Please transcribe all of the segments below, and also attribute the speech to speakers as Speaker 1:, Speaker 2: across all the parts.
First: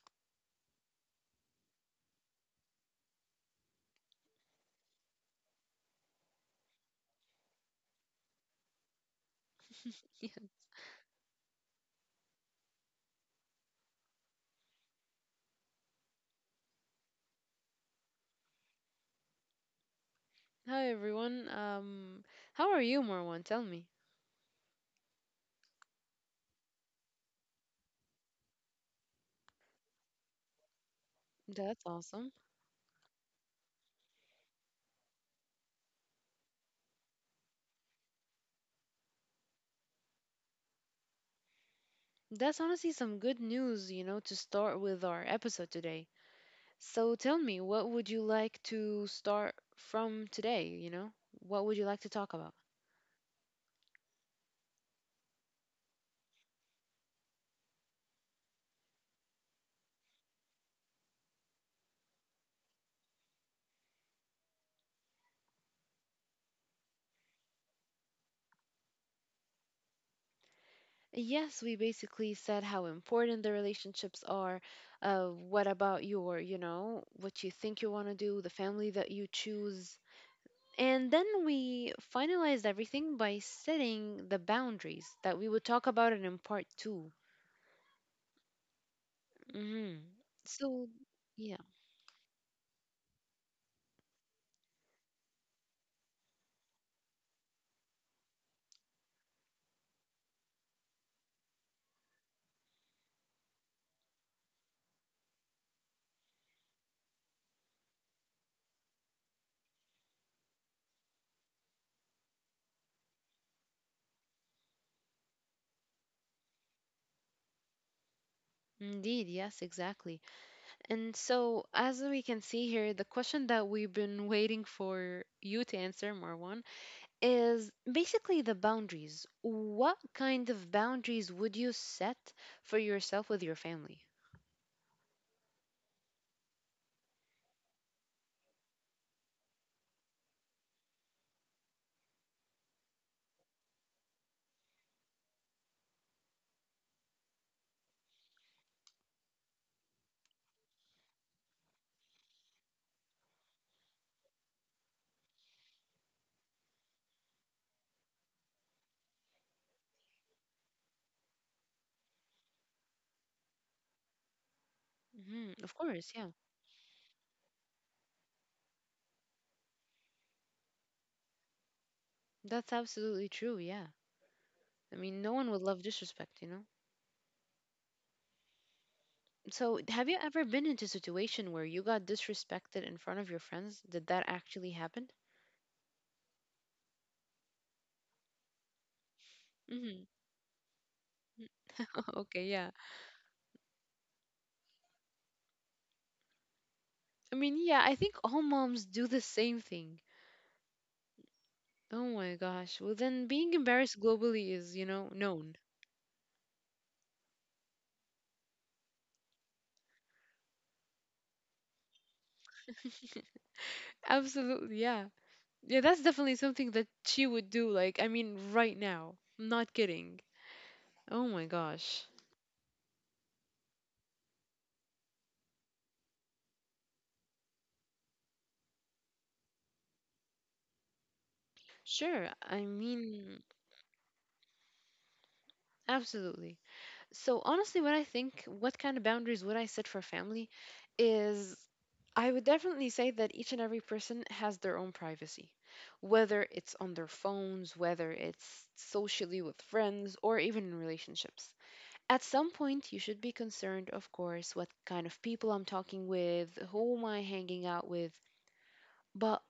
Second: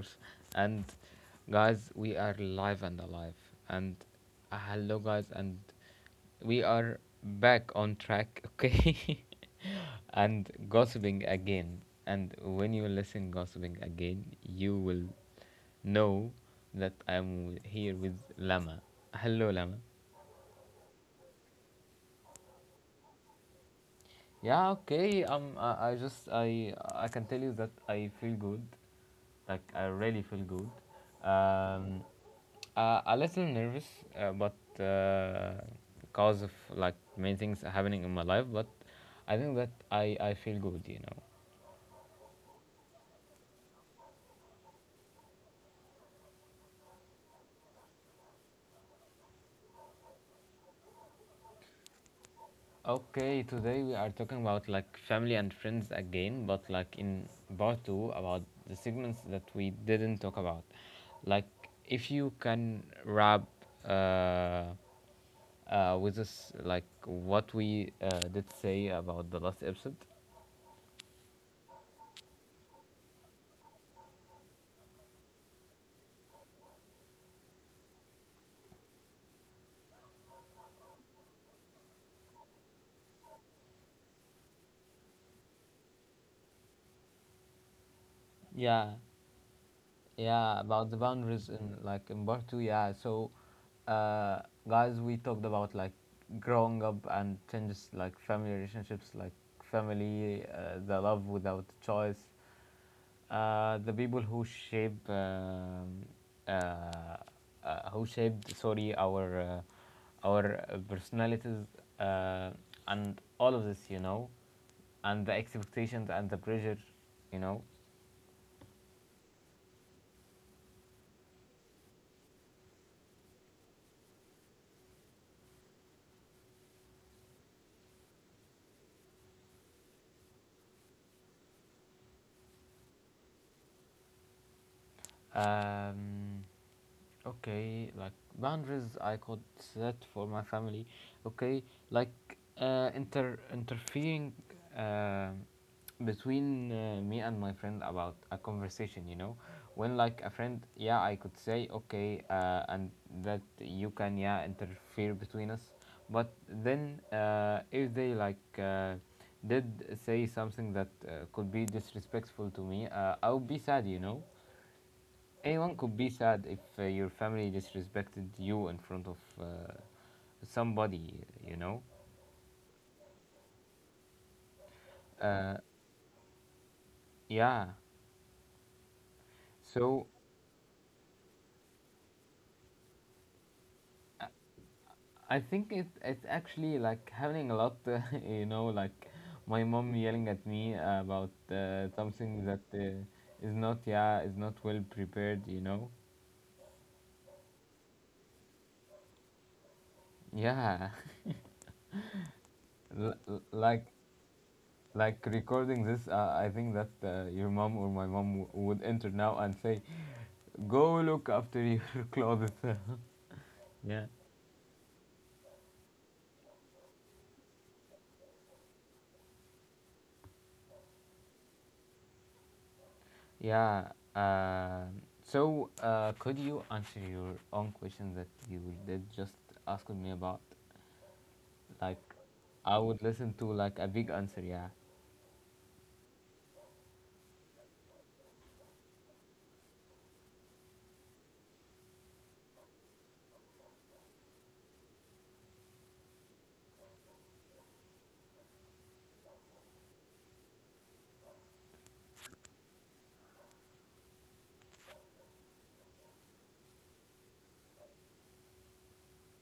Speaker 1: course. And guys, we are live and alive. And hello, guys, and we are back on track, okay?
Speaker 2: Yeah.
Speaker 1: And gossiping again. And when you listen gossiping again, you will know that I'm here with Lama. Hello, Lama.
Speaker 2: Hi everyone. How are you, Marwan? Tell me.
Speaker 1: Yeah, okay. I just I can tell you that I feel good, like I really feel good.
Speaker 2: That's
Speaker 1: Um,
Speaker 2: awesome.
Speaker 1: a little nervous, but because of like many things happening in my life, but I think that I feel good, you know.
Speaker 2: That's honestly some good news, to start with our episode today. So tell me, what would you like to start from today? What would you like to talk about?
Speaker 1: Okay, today we are talking about like family and friends again, but like in part two about the segments that we didn't talk about. Like, if you can wrap uh, with us, like what we did say about the last episode.
Speaker 2: Yes, we basically said how important the relationships are. What about your, what you think you want to do, the family that you choose, and then we finalized everything by setting the boundaries that we will talk about it in part 2.
Speaker 1: Yeah,
Speaker 2: Hmm.
Speaker 1: yeah,
Speaker 2: So,
Speaker 1: about the boundaries
Speaker 2: yeah,
Speaker 1: in like in part two, yeah. So, uh, guys, we talked about like growing up and changes like family relationships, like family, the love without choice, the people who uh, shaped sorry our personalities uh, and all of this you know and the expectations and the pressure you know.
Speaker 2: indeed, yes, exactly. And so, as we can see here, the question that we've been waiting for you to answer, Marwan, is basically the boundaries. What kind of boundaries would you set for yourself with your family?
Speaker 1: um, Okay, like boundaries I could set for my family. Okay, like interfering uh, between me and my friend about a conversation. You know, when like a friend, yeah, I could say okay, and that you can yeah interfere between us. But then if they like did say something that could be disrespectful to me, I'll be sad. You know.
Speaker 2: Hmm. Of
Speaker 1: Anyone could
Speaker 2: course,
Speaker 1: be
Speaker 2: yeah.
Speaker 1: sad if your family disrespected you in front of uh, somebody, you know?
Speaker 2: That's absolutely true, yeah. I mean, no one
Speaker 1: Uh,
Speaker 2: would love disrespect, you know?
Speaker 1: yeah.
Speaker 2: So, have
Speaker 1: So
Speaker 2: you ever been into a situation where you got disrespected in front of your friends? Did that actually happen?
Speaker 1: I think it's actually like happening a lot, you know, like my
Speaker 2: Hmm.
Speaker 1: mom yelling at me about
Speaker 2: Okay,
Speaker 1: something that
Speaker 2: yeah.
Speaker 1: is not yeah, is not well prepared, you know?
Speaker 2: I mean, yeah, I think all moms do the same thing.
Speaker 1: Yeah.
Speaker 2: Oh my gosh. Well,
Speaker 1: L-
Speaker 2: then
Speaker 1: l-
Speaker 2: being
Speaker 1: like
Speaker 2: embarrassed globally is,
Speaker 1: like
Speaker 2: known.
Speaker 1: recording this, I think that your mom or my mom would enter now and say, go look after your clothes. Yeah.
Speaker 2: Absolutely, yeah. Yeah, that's definitely something that she would do. Like, I mean, right now. I'm not kidding. Oh my gosh.
Speaker 1: Yeah. Uh, so, could you answer your own question that you did just ask me about? Like,
Speaker 2: Sure. I
Speaker 1: I would
Speaker 2: mean,
Speaker 1: listen to like a big answer. Yeah.
Speaker 2: absolutely. So honestly, when I think what kind of boundaries would I set for family is I would definitely say that each and every person has their own privacy, whether it's on their phones, whether it's socially with friends, or even in relationships. At some point, you should be concerned, of course, what kind of people I'm talking with, who am I hanging out with. But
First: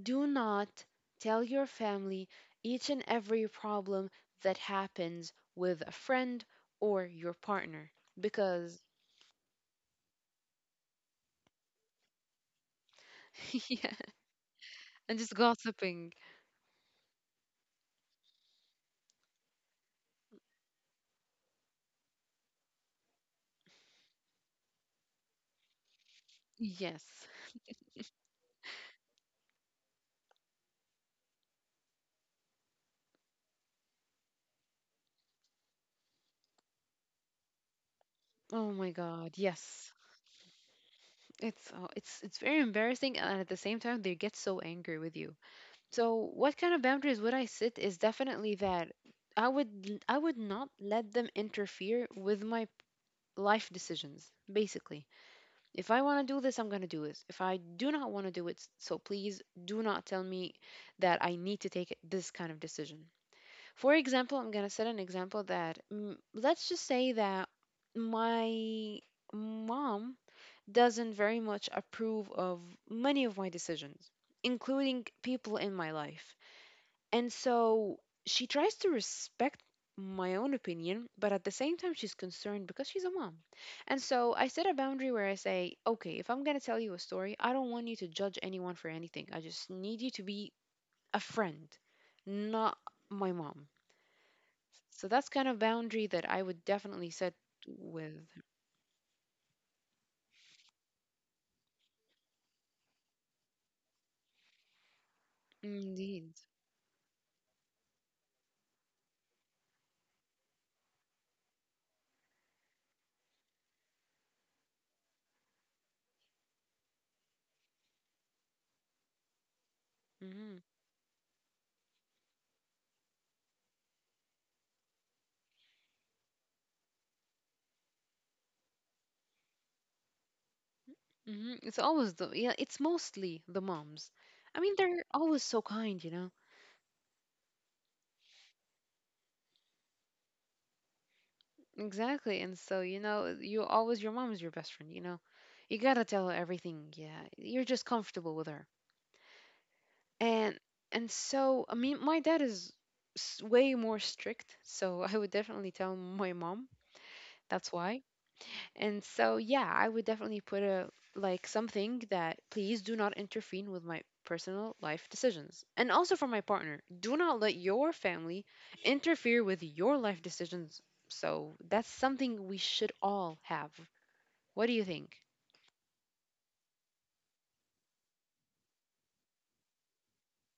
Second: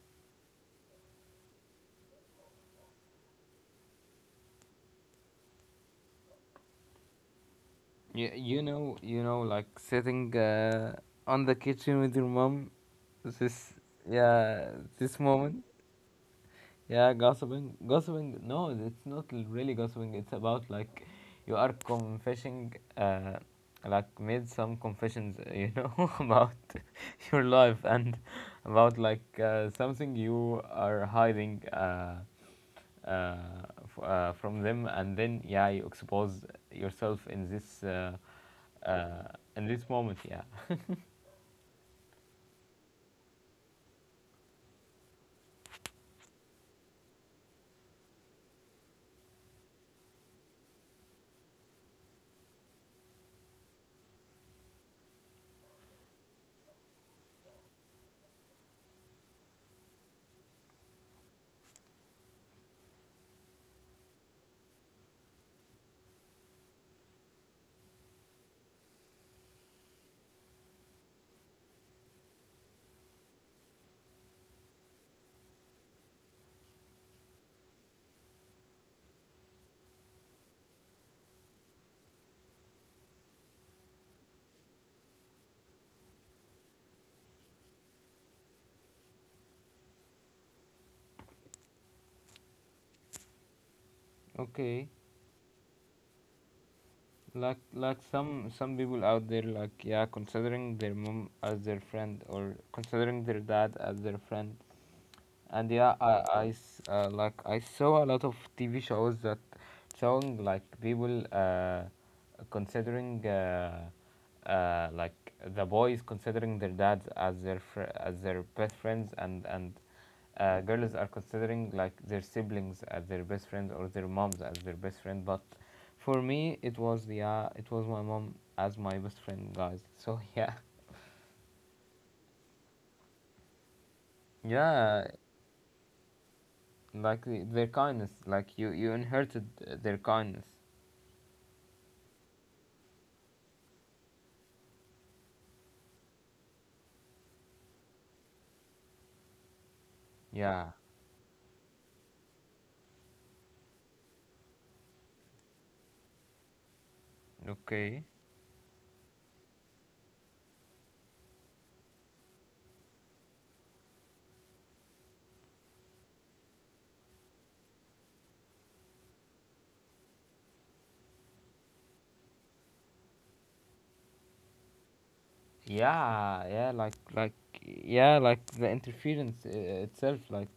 Speaker 2: do not tell your family each and every problem that happens with a friend or your partner
Speaker 1: You, you
Speaker 2: because,
Speaker 1: know you know like sitting on the kitchen with your mom. This
Speaker 2: yeah,
Speaker 1: yeah
Speaker 2: and
Speaker 1: this
Speaker 2: just
Speaker 1: moment.
Speaker 2: gossiping.
Speaker 1: Yeah, gossiping. Gossiping, no, it's not really gossiping. It's about like you are confessing, like made some confessions, you know, about
Speaker 2: Yes.
Speaker 1: your life and about like something you are hiding uh, from them, and then yeah, you expose yourself in
Speaker 2: Oh my
Speaker 1: uh,
Speaker 2: God.
Speaker 1: this
Speaker 2: Yes.
Speaker 1: moment. Yeah.
Speaker 2: It's oh, it's very embarrassing, and at the same time, they get so angry with you. So, what kind of boundaries would I set is definitely that I would not let them interfere with my life decisions, basically. If I want to do this, I'm going to do this. If I do not want to do it, so please do not tell me that I need to take this kind of decision. For example, I'm going to set an example that let's just say that my mom doesn't very much approve of many of my decisions, including people in my life. And so she tries to respect my own opinion, but at the same time, she's concerned because she's a mom. And so I set a boundary where I say, okay, if I'm going to tell you a story, I don't want you to judge anyone for anything. I just need you to be a friend, not my mom.
Speaker 1: Okay.
Speaker 2: So that's kind of boundary that I would definitely set
Speaker 1: Like
Speaker 2: with.
Speaker 1: some people out there like yeah considering their mom as their friend or considering their dad as their friend and yeah,
Speaker 2: Indeed.
Speaker 1: like I saw a lot of TV shows that showing like people considering like the boys considering their dads as their as their best friends and
Speaker 2: hmm
Speaker 1: girls are considering like their siblings as their best friends or their moms as their best friend. But for me, it was yeah, it was my mom as my best friend, guys. So yeah,
Speaker 2: hmm It's always yeah, it's mostly the moms. I mean, they're
Speaker 1: yeah.
Speaker 2: always so kind, you know?
Speaker 1: Like their kindness like you inherited their kindness.
Speaker 2: Exactly. And so, you always, your mom is your best friend, you know. You gotta tell her everything. Yeah. You're just comfortable with her. And,
Speaker 1: Yeah,
Speaker 2: and so, I mean, my dad is way more strict. So I would definitely tell my mom. That's why.
Speaker 1: okay.
Speaker 2: And so, yeah, I would definitely put a, like, something that please do not interfere with my personal life decisions. And also for my partner, do not let your family interfere with your life decisions. So that's something we should all have. What do you think?
Speaker 1: Yeah yeah like like yeah like the interference itself like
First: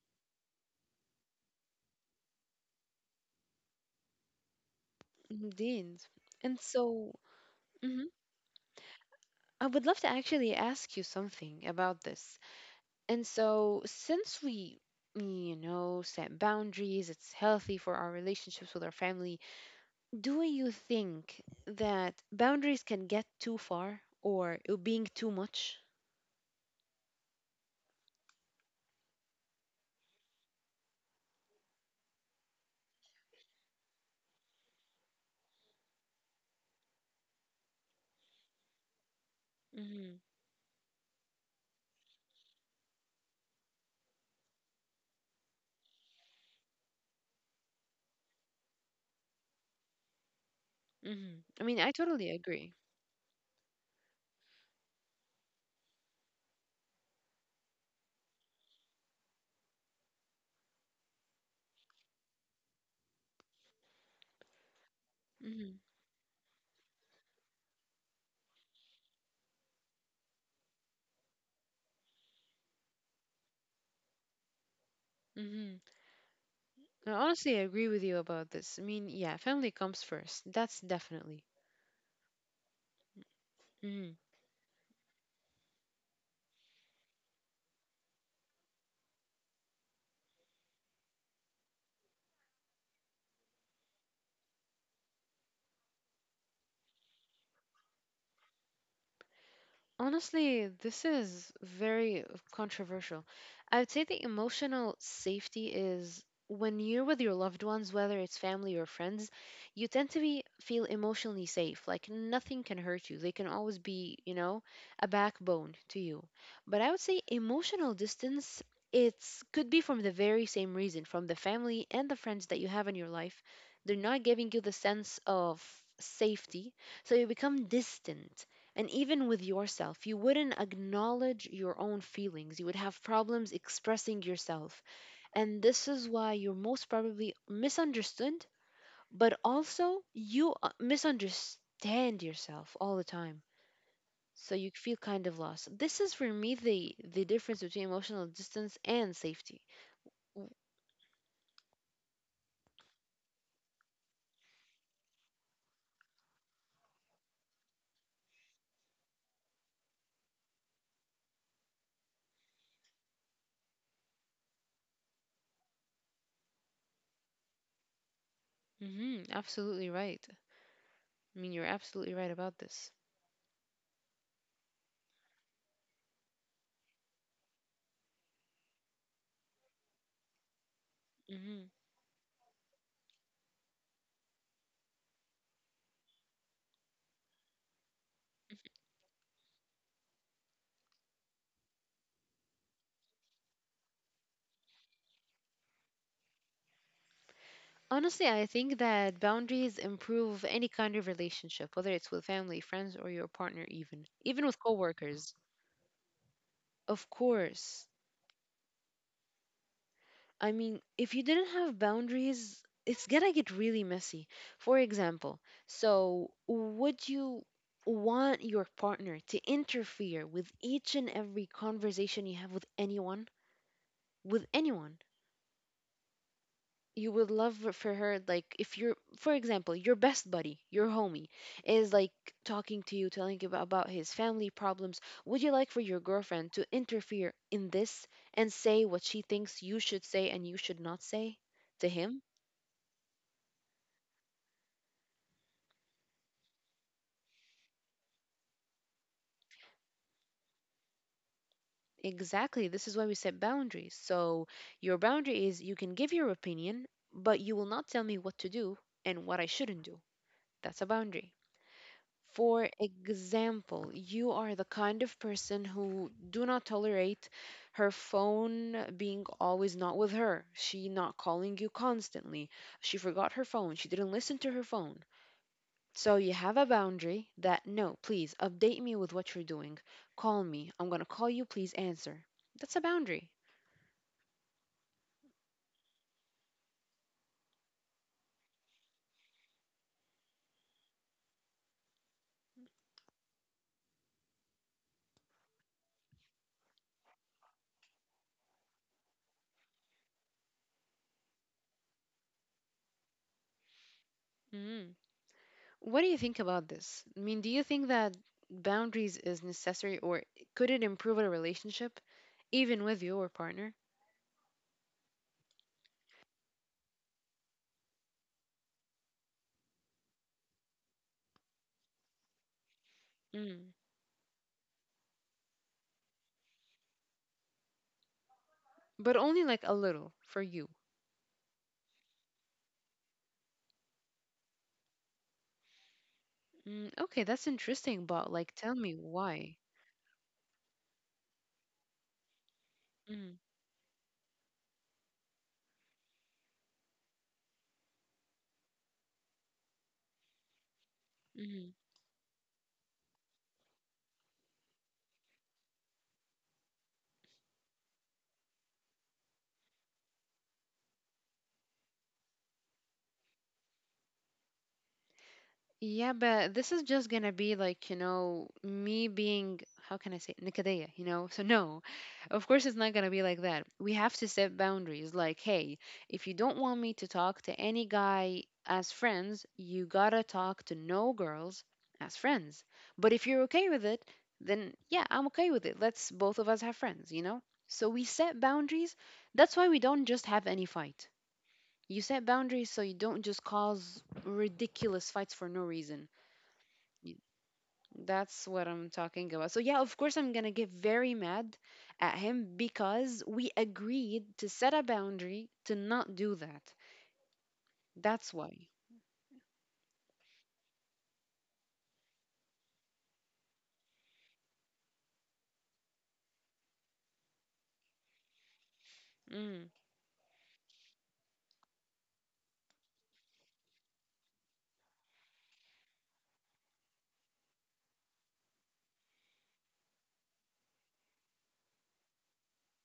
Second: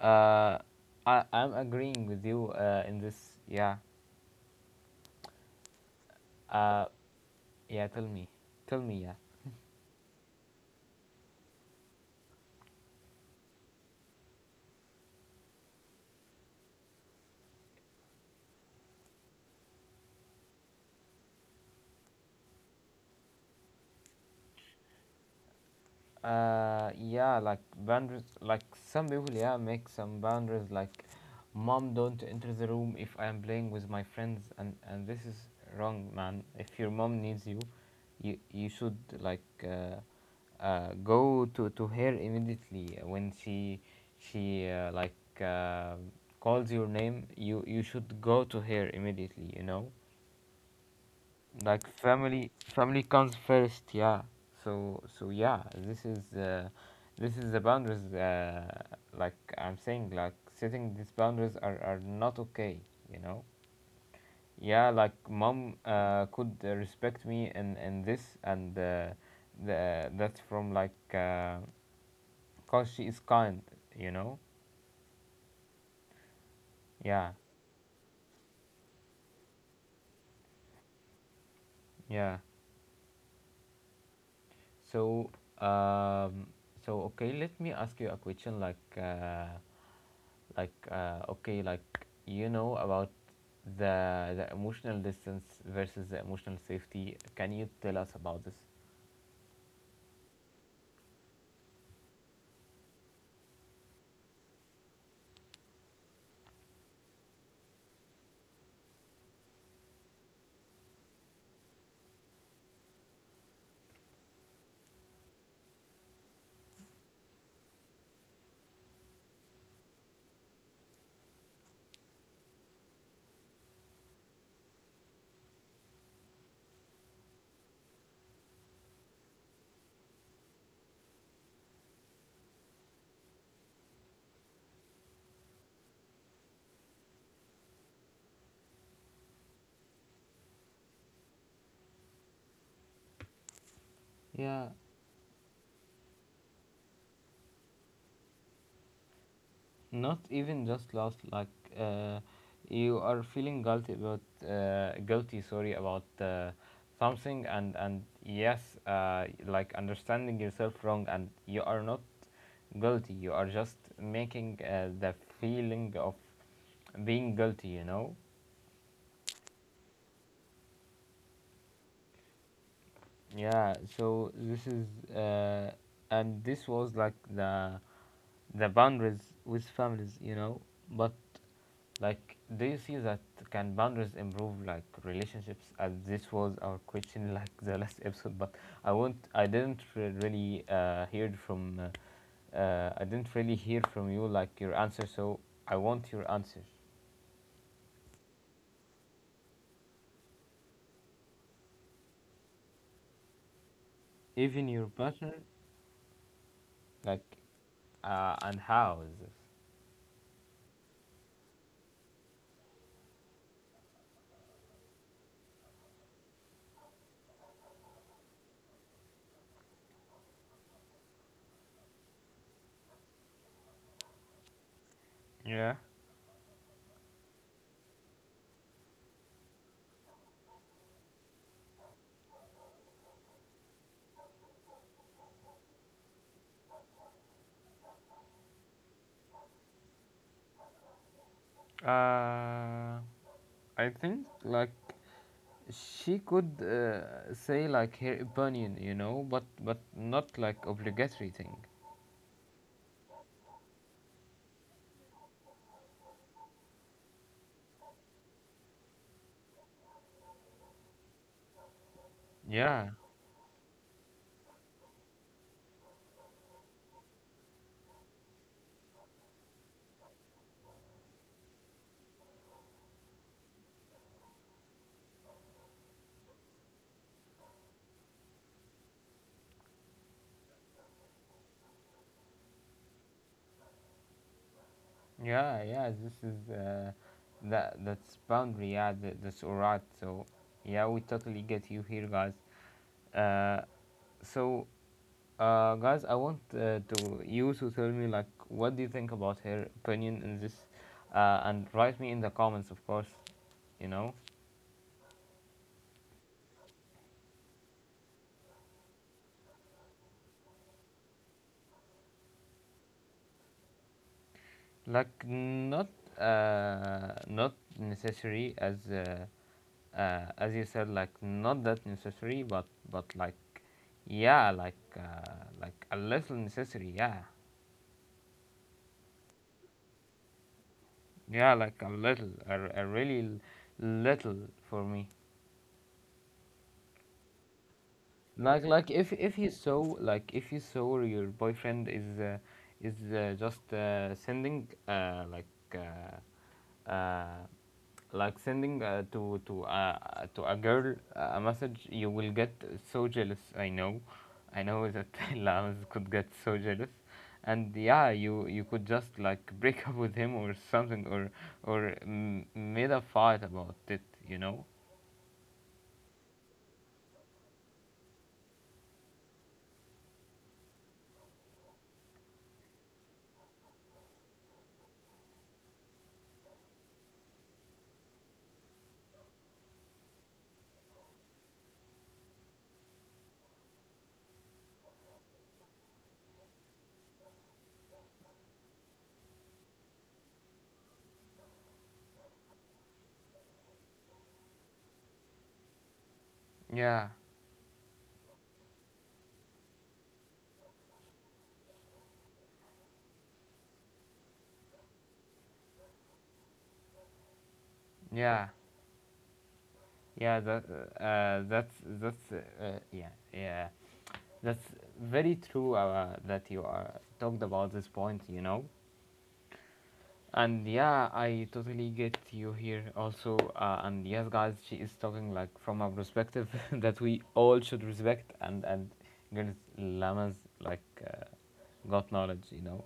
Speaker 1: uh I'm agreeing with you in this, yeah.
Speaker 2: Indeed. And
Speaker 1: uh
Speaker 2: so,
Speaker 1: yeah
Speaker 2: mhm,
Speaker 1: tell me, tell me yeah
Speaker 2: I would love to actually ask you something about this. And so, since we, set boundaries, it's healthy for our relationships with our family. Do you think that boundaries can get too far or it being too much?
Speaker 1: Yeah, like boundaries, like some people, yeah, make some boundaries. Like, mom, don't enter the room if I am playing with my friends, and this is wrong, man. If your mom needs you, you should like
Speaker 2: Mm-hmm.
Speaker 1: go to her immediately when she like uh, calls your name. You should go to her immediately. You know,
Speaker 2: Mm-hmm. I mean,
Speaker 1: like
Speaker 2: I totally
Speaker 1: family
Speaker 2: agree.
Speaker 1: family comes first, yeah. So so yeah, this is the boundaries, like I'm saying, like setting these boundaries are not okay, you know. Yeah, like mom
Speaker 2: Mm-hmm.
Speaker 1: could respect me in this, and that's from like because she is kind, you know.
Speaker 2: Mm-hmm. I
Speaker 1: Yeah.
Speaker 2: honestly agree with you about this. I mean, yeah, family comes first. That's definitely.
Speaker 1: yeah
Speaker 2: Mhm.
Speaker 1: so, um okay, let me ask you a question, like like, okay, like you know about the emotional distance versus the emotional safety. Can you tell us about this?
Speaker 2: Honestly, this is very controversial. I would say the emotional safety is when you're with your loved ones, whether it's family or friends, you tend to be feel emotionally safe. Like nothing can hurt you. They can always be, you know, a backbone to you. But I would say emotional distance, it's could be from the very same reason, from the family and the friends that you have in your life. They're not giving you the sense of safety, so you become distant and even with yourself, you wouldn't acknowledge your own feelings. You would have problems expressing yourself. And this is why you're most probably misunderstood, but also you misunderstand yourself all the time.
Speaker 1: Yeah,
Speaker 2: So you feel kind of lost. This is for me the difference between emotional distance and safety.
Speaker 1: not even just lost. Like uh, you are feeling guilty about guilty. Sorry, about something, and yes, like understanding yourself wrong, and you are not guilty. You are just making the feeling of being guilty. You know,
Speaker 2: Mm-hmm, absolutely right. I mean, you're absolutely right about this.
Speaker 1: yeah, so this is uh, and this was like the boundaries with families, you know. But
Speaker 2: Hmm.
Speaker 1: like, do you see that can boundaries improve like relationships? As this was our question, like the last episode. But I want I didn't re- really hear from I didn't really hear from you like your answer. So I want your answer,
Speaker 2: Honestly, I think that boundaries improve any kind of relationship, whether it's with family, friends, or your partner, even, even with
Speaker 1: even your partner,
Speaker 2: coworkers. Of
Speaker 1: like
Speaker 2: course.
Speaker 1: and how is this?
Speaker 2: I mean, if you didn't have boundaries, it's gonna get really messy. For example, so would you want your partner to interfere with each and every conversation you have with anyone? With anyone?
Speaker 1: Yeah.
Speaker 2: You would love for her, like, if you're, for example, your best buddy, your homie is like talking to you telling you about his family problems. Would you like for your girlfriend to interfere in this and say what she thinks you should say and you should not say to him?
Speaker 1: Uh, I think like she could say like her opinion, you know, but not like obligatory thing.
Speaker 2: Exactly, this is why we set boundaries. So your boundary is you can give your opinion, but you will not tell me what to do and what I shouldn't do. That's a boundary. For
Speaker 1: Yeah,
Speaker 2: example, you are the kind of person who do not tolerate her phone being always not with her. She not calling you constantly. She forgot her phone. She didn't listen to her phone. So you have a boundary that no, please update me with what you're doing. Call me. I'm going to call you. Please answer. That's a boundary.
Speaker 1: yeah, yeah. This is that that's boundary. Yeah, that, that's alright. So yeah, we totally get you here, guys. Uh, so Guys, I want to you to tell me like what do you think about her opinion in this, and write me in the comments, of course. You know,
Speaker 2: Mhm. What do you think about this? I mean, do you think that boundaries is necessary or could it improve a relationship even with your partner?
Speaker 1: like not not necessary as. As you said, like not that necessary, but like
Speaker 2: Mm.
Speaker 1: yeah, like a little necessary. Yeah,
Speaker 2: But only like a little for you.
Speaker 1: yeah, like a little, a really little for me.
Speaker 2: Mm, okay, that's interesting, but like
Speaker 1: Like
Speaker 2: tell
Speaker 1: like
Speaker 2: me
Speaker 1: if if you
Speaker 2: why.
Speaker 1: saw, if you saw your boyfriend is just sending uh, uh, sending to a girl a
Speaker 2: Mm-hmm.
Speaker 1: message, you will get so jealous. I know that Lams could get so jealous, and yeah, you could just like break up with him or something or made a fight about it. You know?
Speaker 2: Yeah, but this is just gonna be like, me being, how can I say, it? You know? So, no, of course, it's not gonna be like that. We have to set boundaries. Like, hey, if you don't want me to talk to any guy as friends, you gotta talk to no girls as friends. But if you're okay with it, then yeah, I'm okay with it. Let's both of us have friends, you know? So, we set boundaries. That's why we don't just have any fight. You set boundaries so you don't just cause ridiculous fights for no reason.
Speaker 1: Yeah,
Speaker 2: Y- That's what I'm talking about. So, yeah, of course, I'm going to get very mad at him because we agreed to set a boundary to not do that. That's
Speaker 1: yeah.
Speaker 2: why.
Speaker 1: Yeah, uh, that's that's uh, yeah yeah that's very true that you talked about this point, you know.
Speaker 2: Mm.
Speaker 1: And yeah, I totally get you here also. And yes, guys, she is talking like from a perspective that we all should respect. And girls, llamas like got knowledge, you know.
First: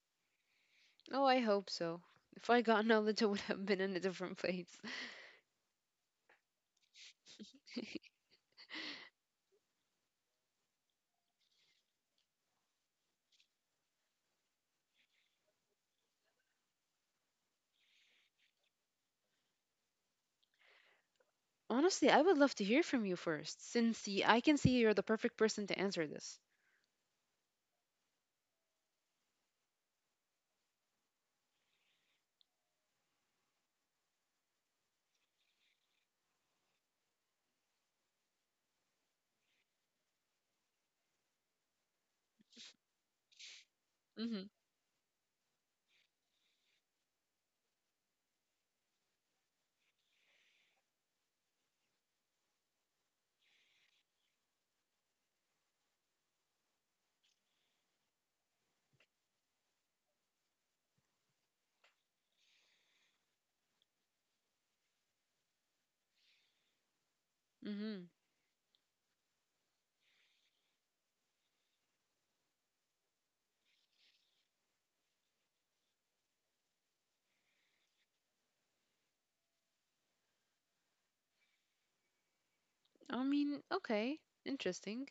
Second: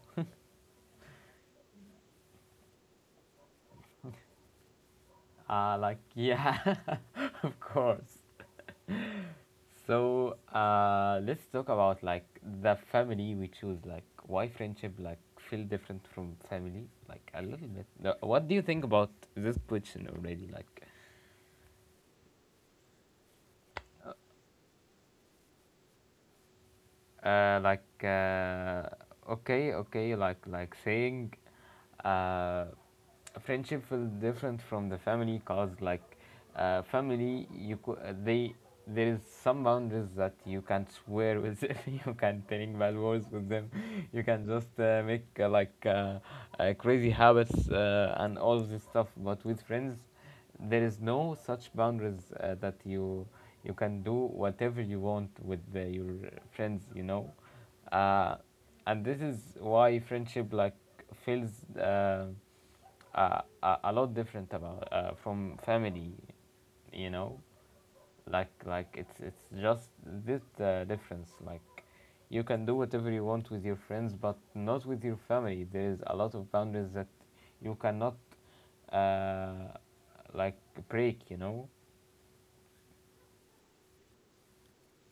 Speaker 2: Oh, I hope so. If I got knowledge, I would have been in a different place.
Speaker 1: Like yeah, of course. So let's talk about like the family we choose. Like why friendship like feel different from family? Like a little bit. No, what do you think about this question already? Like
Speaker 2: Honestly, I would love to hear from you first, since I can see you're the perfect person to answer this.
Speaker 1: uh, like uh, okay, saying uh, friendship feels different from the family cause like they there is some boundaries that you can't swear with them, you can't telling bad words with them, you
Speaker 2: Hmm.
Speaker 1: can just make crazy habits and all this stuff, but with friends there is no such boundaries that you can do whatever you want with your friends, you know. uh, and this is why friendship like feels uh, a lot different about from family, you know.
Speaker 2: Mm-hmm.
Speaker 1: Like it's just this difference, like you can do whatever you want with your friends but not with your family, there is a lot of boundaries that you cannot uh, like break, you know.
Speaker 2: I mean, okay, interesting.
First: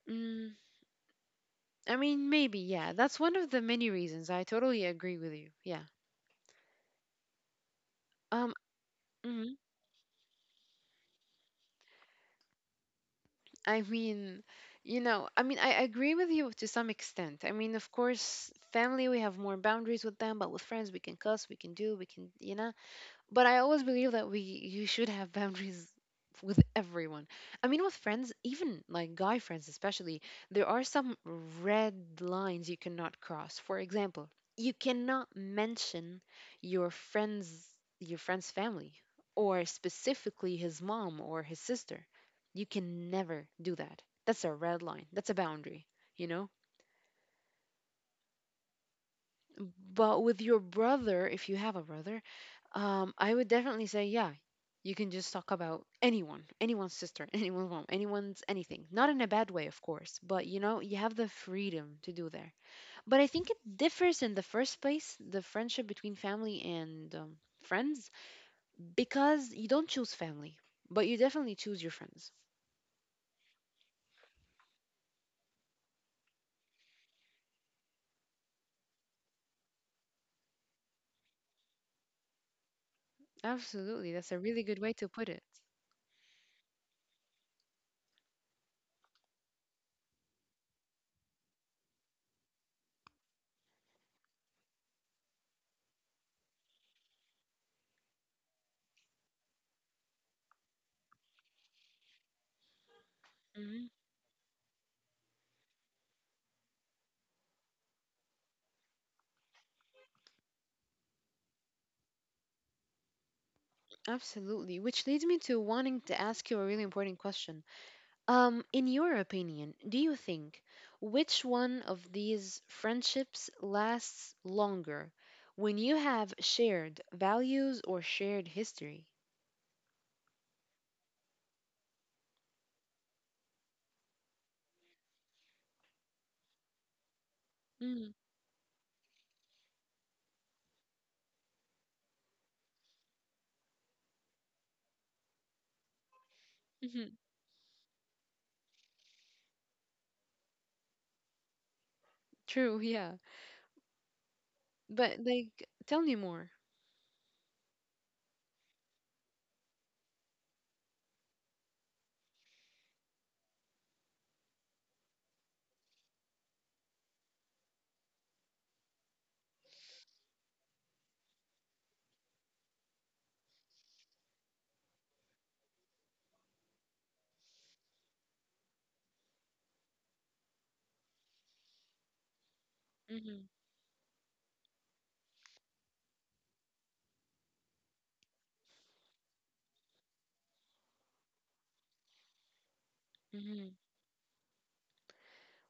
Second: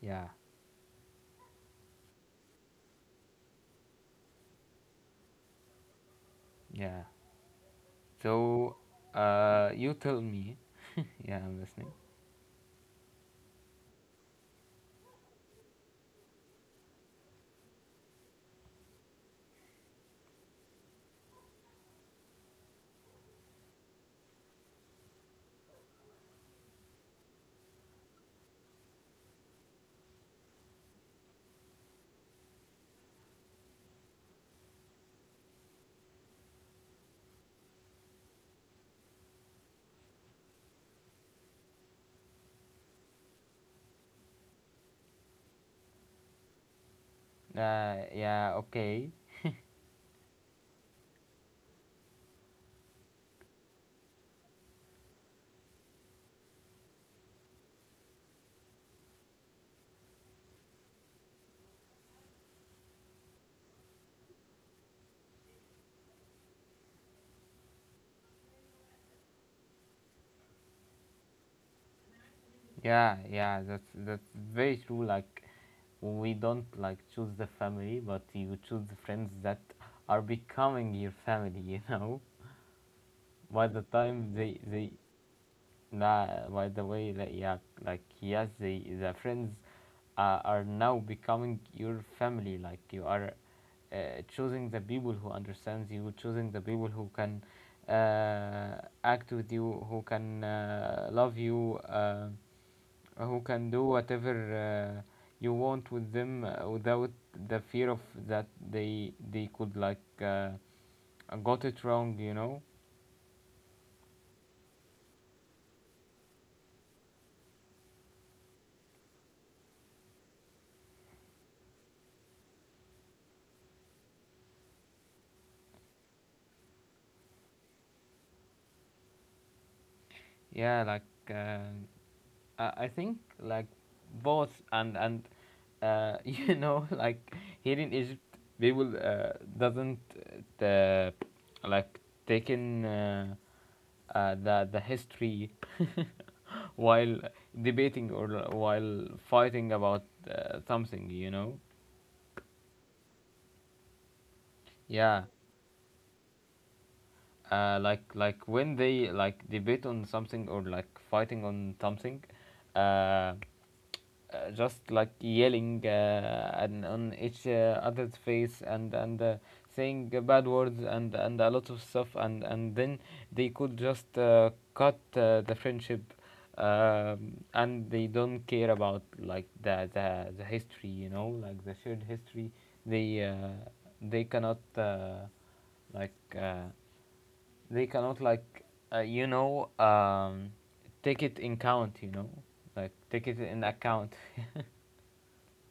Speaker 1: Yeah,
Speaker 2: Mm, I mean, maybe, yeah. That's one of the many reasons. I totally agree with you. Yeah.
Speaker 1: yeah.
Speaker 2: Um.
Speaker 1: So
Speaker 2: Mm-hmm.
Speaker 1: you tell me, yeah, I'm listening.
Speaker 2: I mean, you know, I mean, I agree with you to some extent. I mean, of course, family, we have more boundaries with them, but with friends, we can cuss, we can do, we can, but I always believe that we you should have boundaries with everyone. I mean, with friends, even like guy friends, especially, there are some red lines you cannot cross. For example, you cannot mention your friend's your friend's family or specifically his mom or his sister. You can never do that. That's a red line. That's a boundary, you know?
Speaker 1: Uh, yeah, okay.
Speaker 2: But with your brother, if you have a brother, I would definitely say, yeah, you can just talk about anyone, anyone's sister, anyone's mom, anyone's anything. Not in a bad way, of course, but you know, you have the freedom to do there. But I think it differs in the first place, the friendship between family and friends, because you don't choose family, but you definitely choose your friends.
Speaker 1: Yeah, yeah, that's very true. Like we don't like choose the family, but you choose the friends that are becoming your family. You know, by the
Speaker 2: Absolutely,
Speaker 1: time
Speaker 2: that's a
Speaker 1: they
Speaker 2: really good
Speaker 1: they
Speaker 2: way to put it.
Speaker 1: nah, by the way, like, yeah, like yes, they the friends are now becoming your family. Like you are uh, choosing the people who understands you, choosing the people who can act with you, who can love you. Who can do
Speaker 2: Hmm.
Speaker 1: whatever you want with them without the fear of that they could like got it wrong.
Speaker 2: Absolutely, which leads me to wanting to ask you a really important question. In your opinion, do you think which one of these friendships lasts longer when you have shared values or shared history?
Speaker 1: yeah like uh, I think like both and you know like here in Egypt they will doesn't uh, like take in the history
Speaker 2: Mm-hmm.
Speaker 1: while debating or while fighting about something, you know?
Speaker 2: True, yeah. But
Speaker 1: Yeah.
Speaker 2: like, tell me more.
Speaker 1: Like when they like debate on something or like fighting on something, uh, uh, just like yelling and on each other's face, and saying bad words and a lot of stuff, and then they could just cut the friendship. And they don't care about like the history, you know, like the shared history. they
Speaker 2: hmm
Speaker 1: uh, they cannot like uh, they cannot like uh, you know um, take it in count. You know, like take it in
Speaker 2: hmm
Speaker 1: account.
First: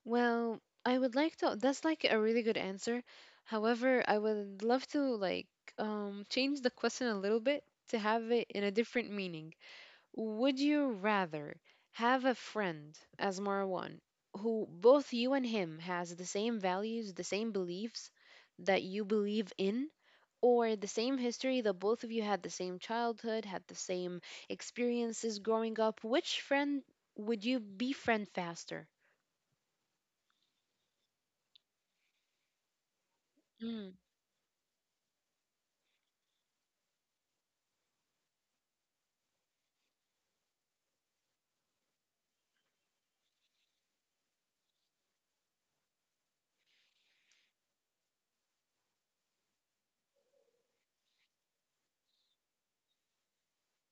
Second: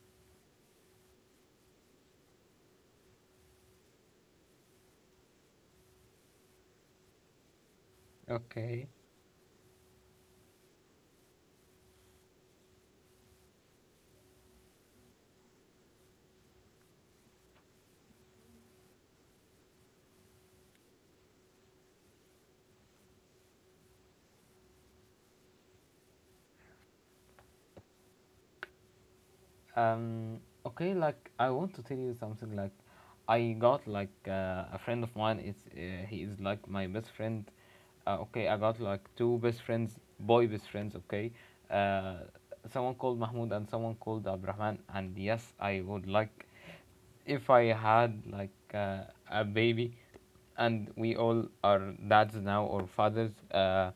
Speaker 2: Well, I would like to. That's like a really good answer. However, I would love to like change the question a little bit to have it in a
Speaker 1: Okay.
Speaker 2: different meaning. Would you rather have a friend as Marwan who both you and him has the same values, the same beliefs that you believe in, or the same history that both of you had the same childhood, had the same experiences growing up? Which friend would you befriend faster?
Speaker 1: Um, okay, like I want to tell you something. Like I got
Speaker 2: Mm,
Speaker 1: like a friend of mine. It's He is like my best friend. Okay, I got like two best friends, boy best friends, okay? Uh, Someone called Mahmoud and someone called Abrahman, and yes, I would like, if I had like a baby, and we all are dads now or fathers,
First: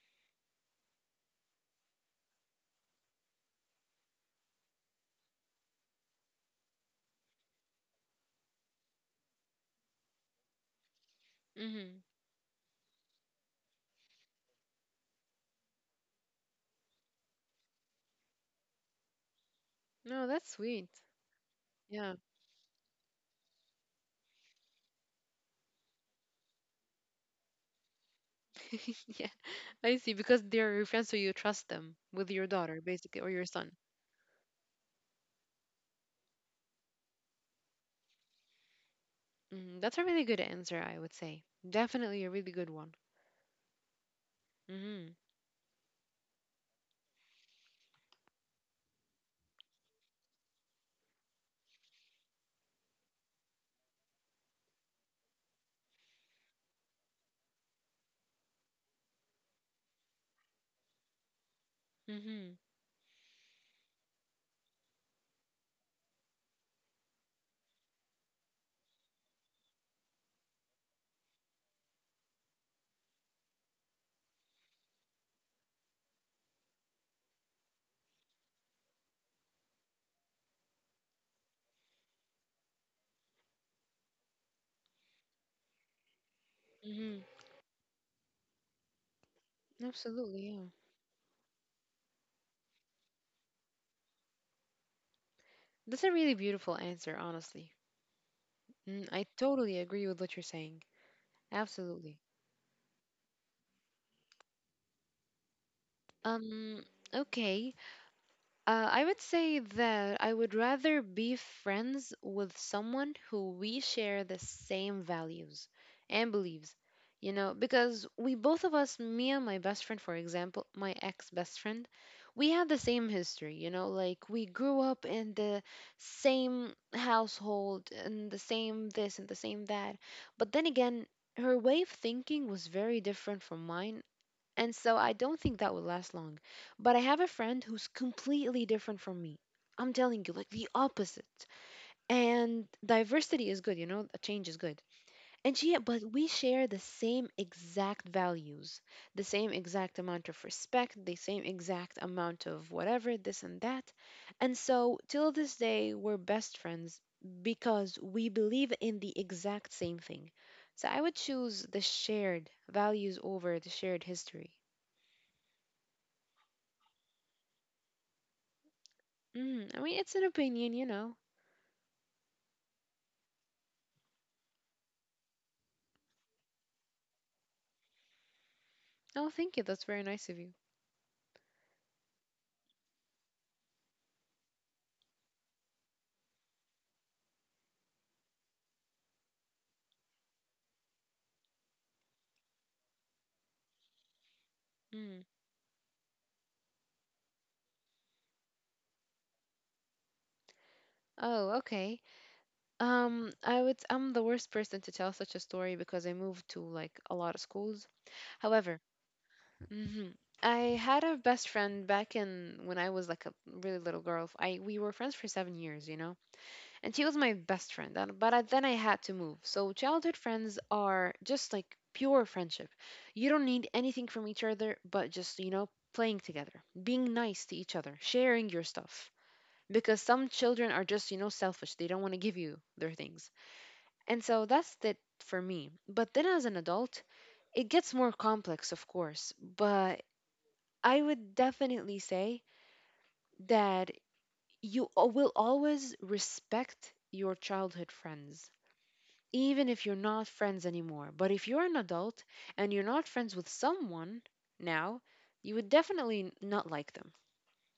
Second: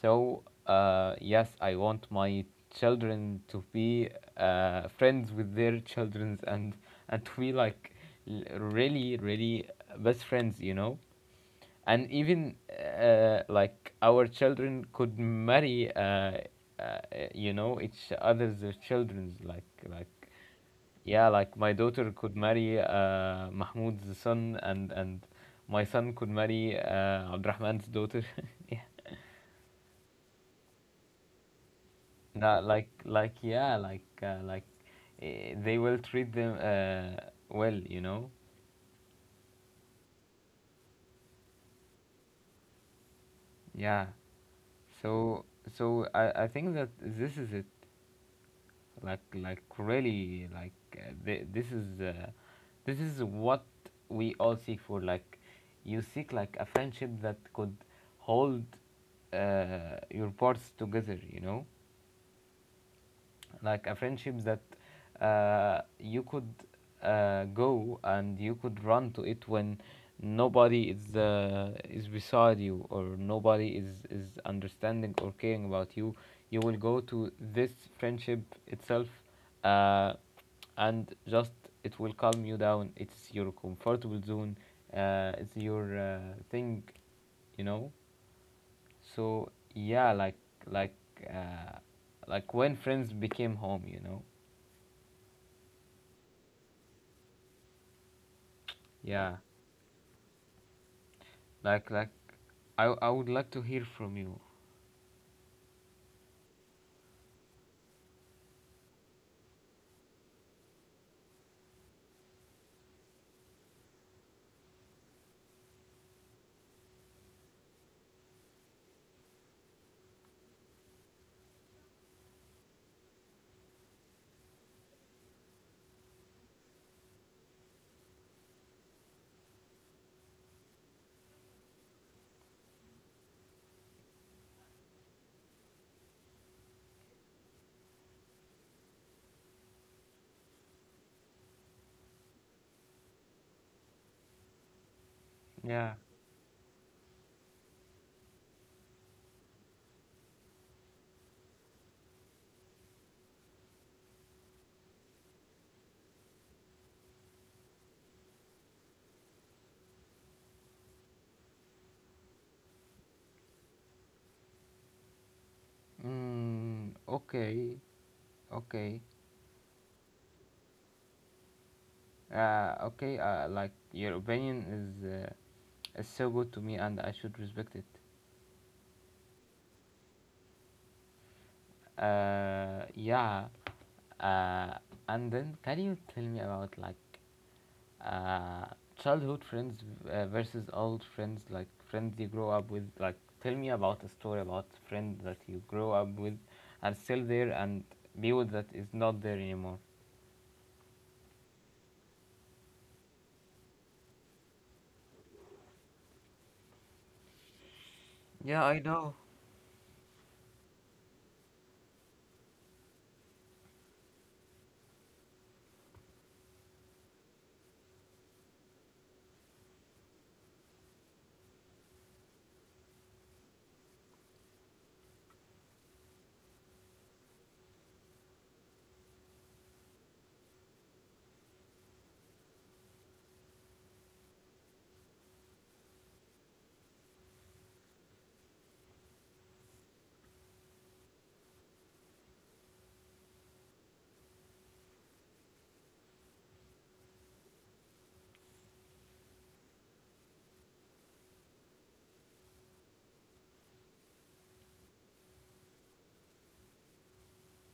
Speaker 1: so yes, I want my children to be friends with their children, and to be like really really best friends, you know.
Speaker 2: mm-hmm.
Speaker 1: And even like our children could marry each other's children, like
Speaker 2: No, that's sweet.
Speaker 1: yeah, like my daughter
Speaker 2: Yeah.
Speaker 1: could marry Mahmoud's son, and my son could marry Abdurrahman's daughter. Yeah,
Speaker 2: Yeah. I see. Because they're your friends, so you trust them with your
Speaker 1: no,
Speaker 2: daughter, basically, or your son.
Speaker 1: eh, they will treat them well, you know.
Speaker 2: Mm, that's a really good answer, I would say. Definitely a really good one.
Speaker 1: Yeah.
Speaker 2: Mm-hmm.
Speaker 1: So so I think that this is it. Like really like this is what we all seek for. Like you seek like a friendship that could hold your parts together, you know,
Speaker 2: Mm-hmm.
Speaker 1: like a friendships that you could go and you could run to it when nobody is beside you, or nobody is understanding or caring about you. You will go to this friendship itself, uh, and just it will calm you down. It's your comfortable zone, it's your thing,
Speaker 2: Mm-hmm.
Speaker 1: you know. So yeah, like
Speaker 2: Absolutely, yeah.
Speaker 1: like uh, like when friends became home, you know.
Speaker 2: That's a really beautiful answer, honestly. Mm, I
Speaker 1: Yeah,
Speaker 2: totally agree with what you're saying.
Speaker 1: like
Speaker 2: Absolutely.
Speaker 1: I would like to hear from you.
Speaker 2: Um, okay, I would say that I would rather be friends with someone who we share the same values and beliefs. You know, because we both of us, me and my best friend, for example, my ex best friend, we had the same history, you know, like we grew up in the same household and the same this and the same that. But then again, her way of thinking was very different from mine, and so I don't think that would last long. But I have a friend who's completely different from me. I'm telling you, like the opposite. And diversity is good, you know, a change is good. And she,
Speaker 1: Yeah.
Speaker 2: but we share the same exact values, the same exact amount of respect, the same exact amount of whatever, this and that. And so till this day, we're best friends because we believe in the exact same thing. So I would choose the shared values over the shared history.
Speaker 1: Mm, okay. Okay.
Speaker 2: Mm, I mean, it's an opinion, you know.
Speaker 1: Okay. Like your opinion is so good to me, and I should respect it.
Speaker 2: Oh, thank you. That's very nice of you.
Speaker 1: Yeah. Uh, and then can you tell me about like uh childhood friends versus old friends, like friends you grow up with? Like, tell me about a story about friend
Speaker 2: Mm.
Speaker 1: that you grow up with, and still there, and be with that is not there anymore.
Speaker 2: Oh, okay. I would. I'm the worst person to tell such a story because I moved to like a lot of schools.
Speaker 1: Yeah,
Speaker 2: However.
Speaker 1: I know.
Speaker 2: Hmm. I had a best friend back in when I was like a really little girl. I we were friends for 7 years, you know. And she was my best friend, then I had to move. So childhood friends are just like pure friendship. You don't need anything from each other, but just, you know, playing together, being nice to each other, sharing your stuff, because some children are just, you know, selfish. They don't want to give you their things. And so that's it for me. But then as an adult, it gets more complex, of course. But I would definitely say that you will always respect your childhood friends, even if you're not friends anymore. But if you're an adult and you're not friends with someone now, you would definitely not like them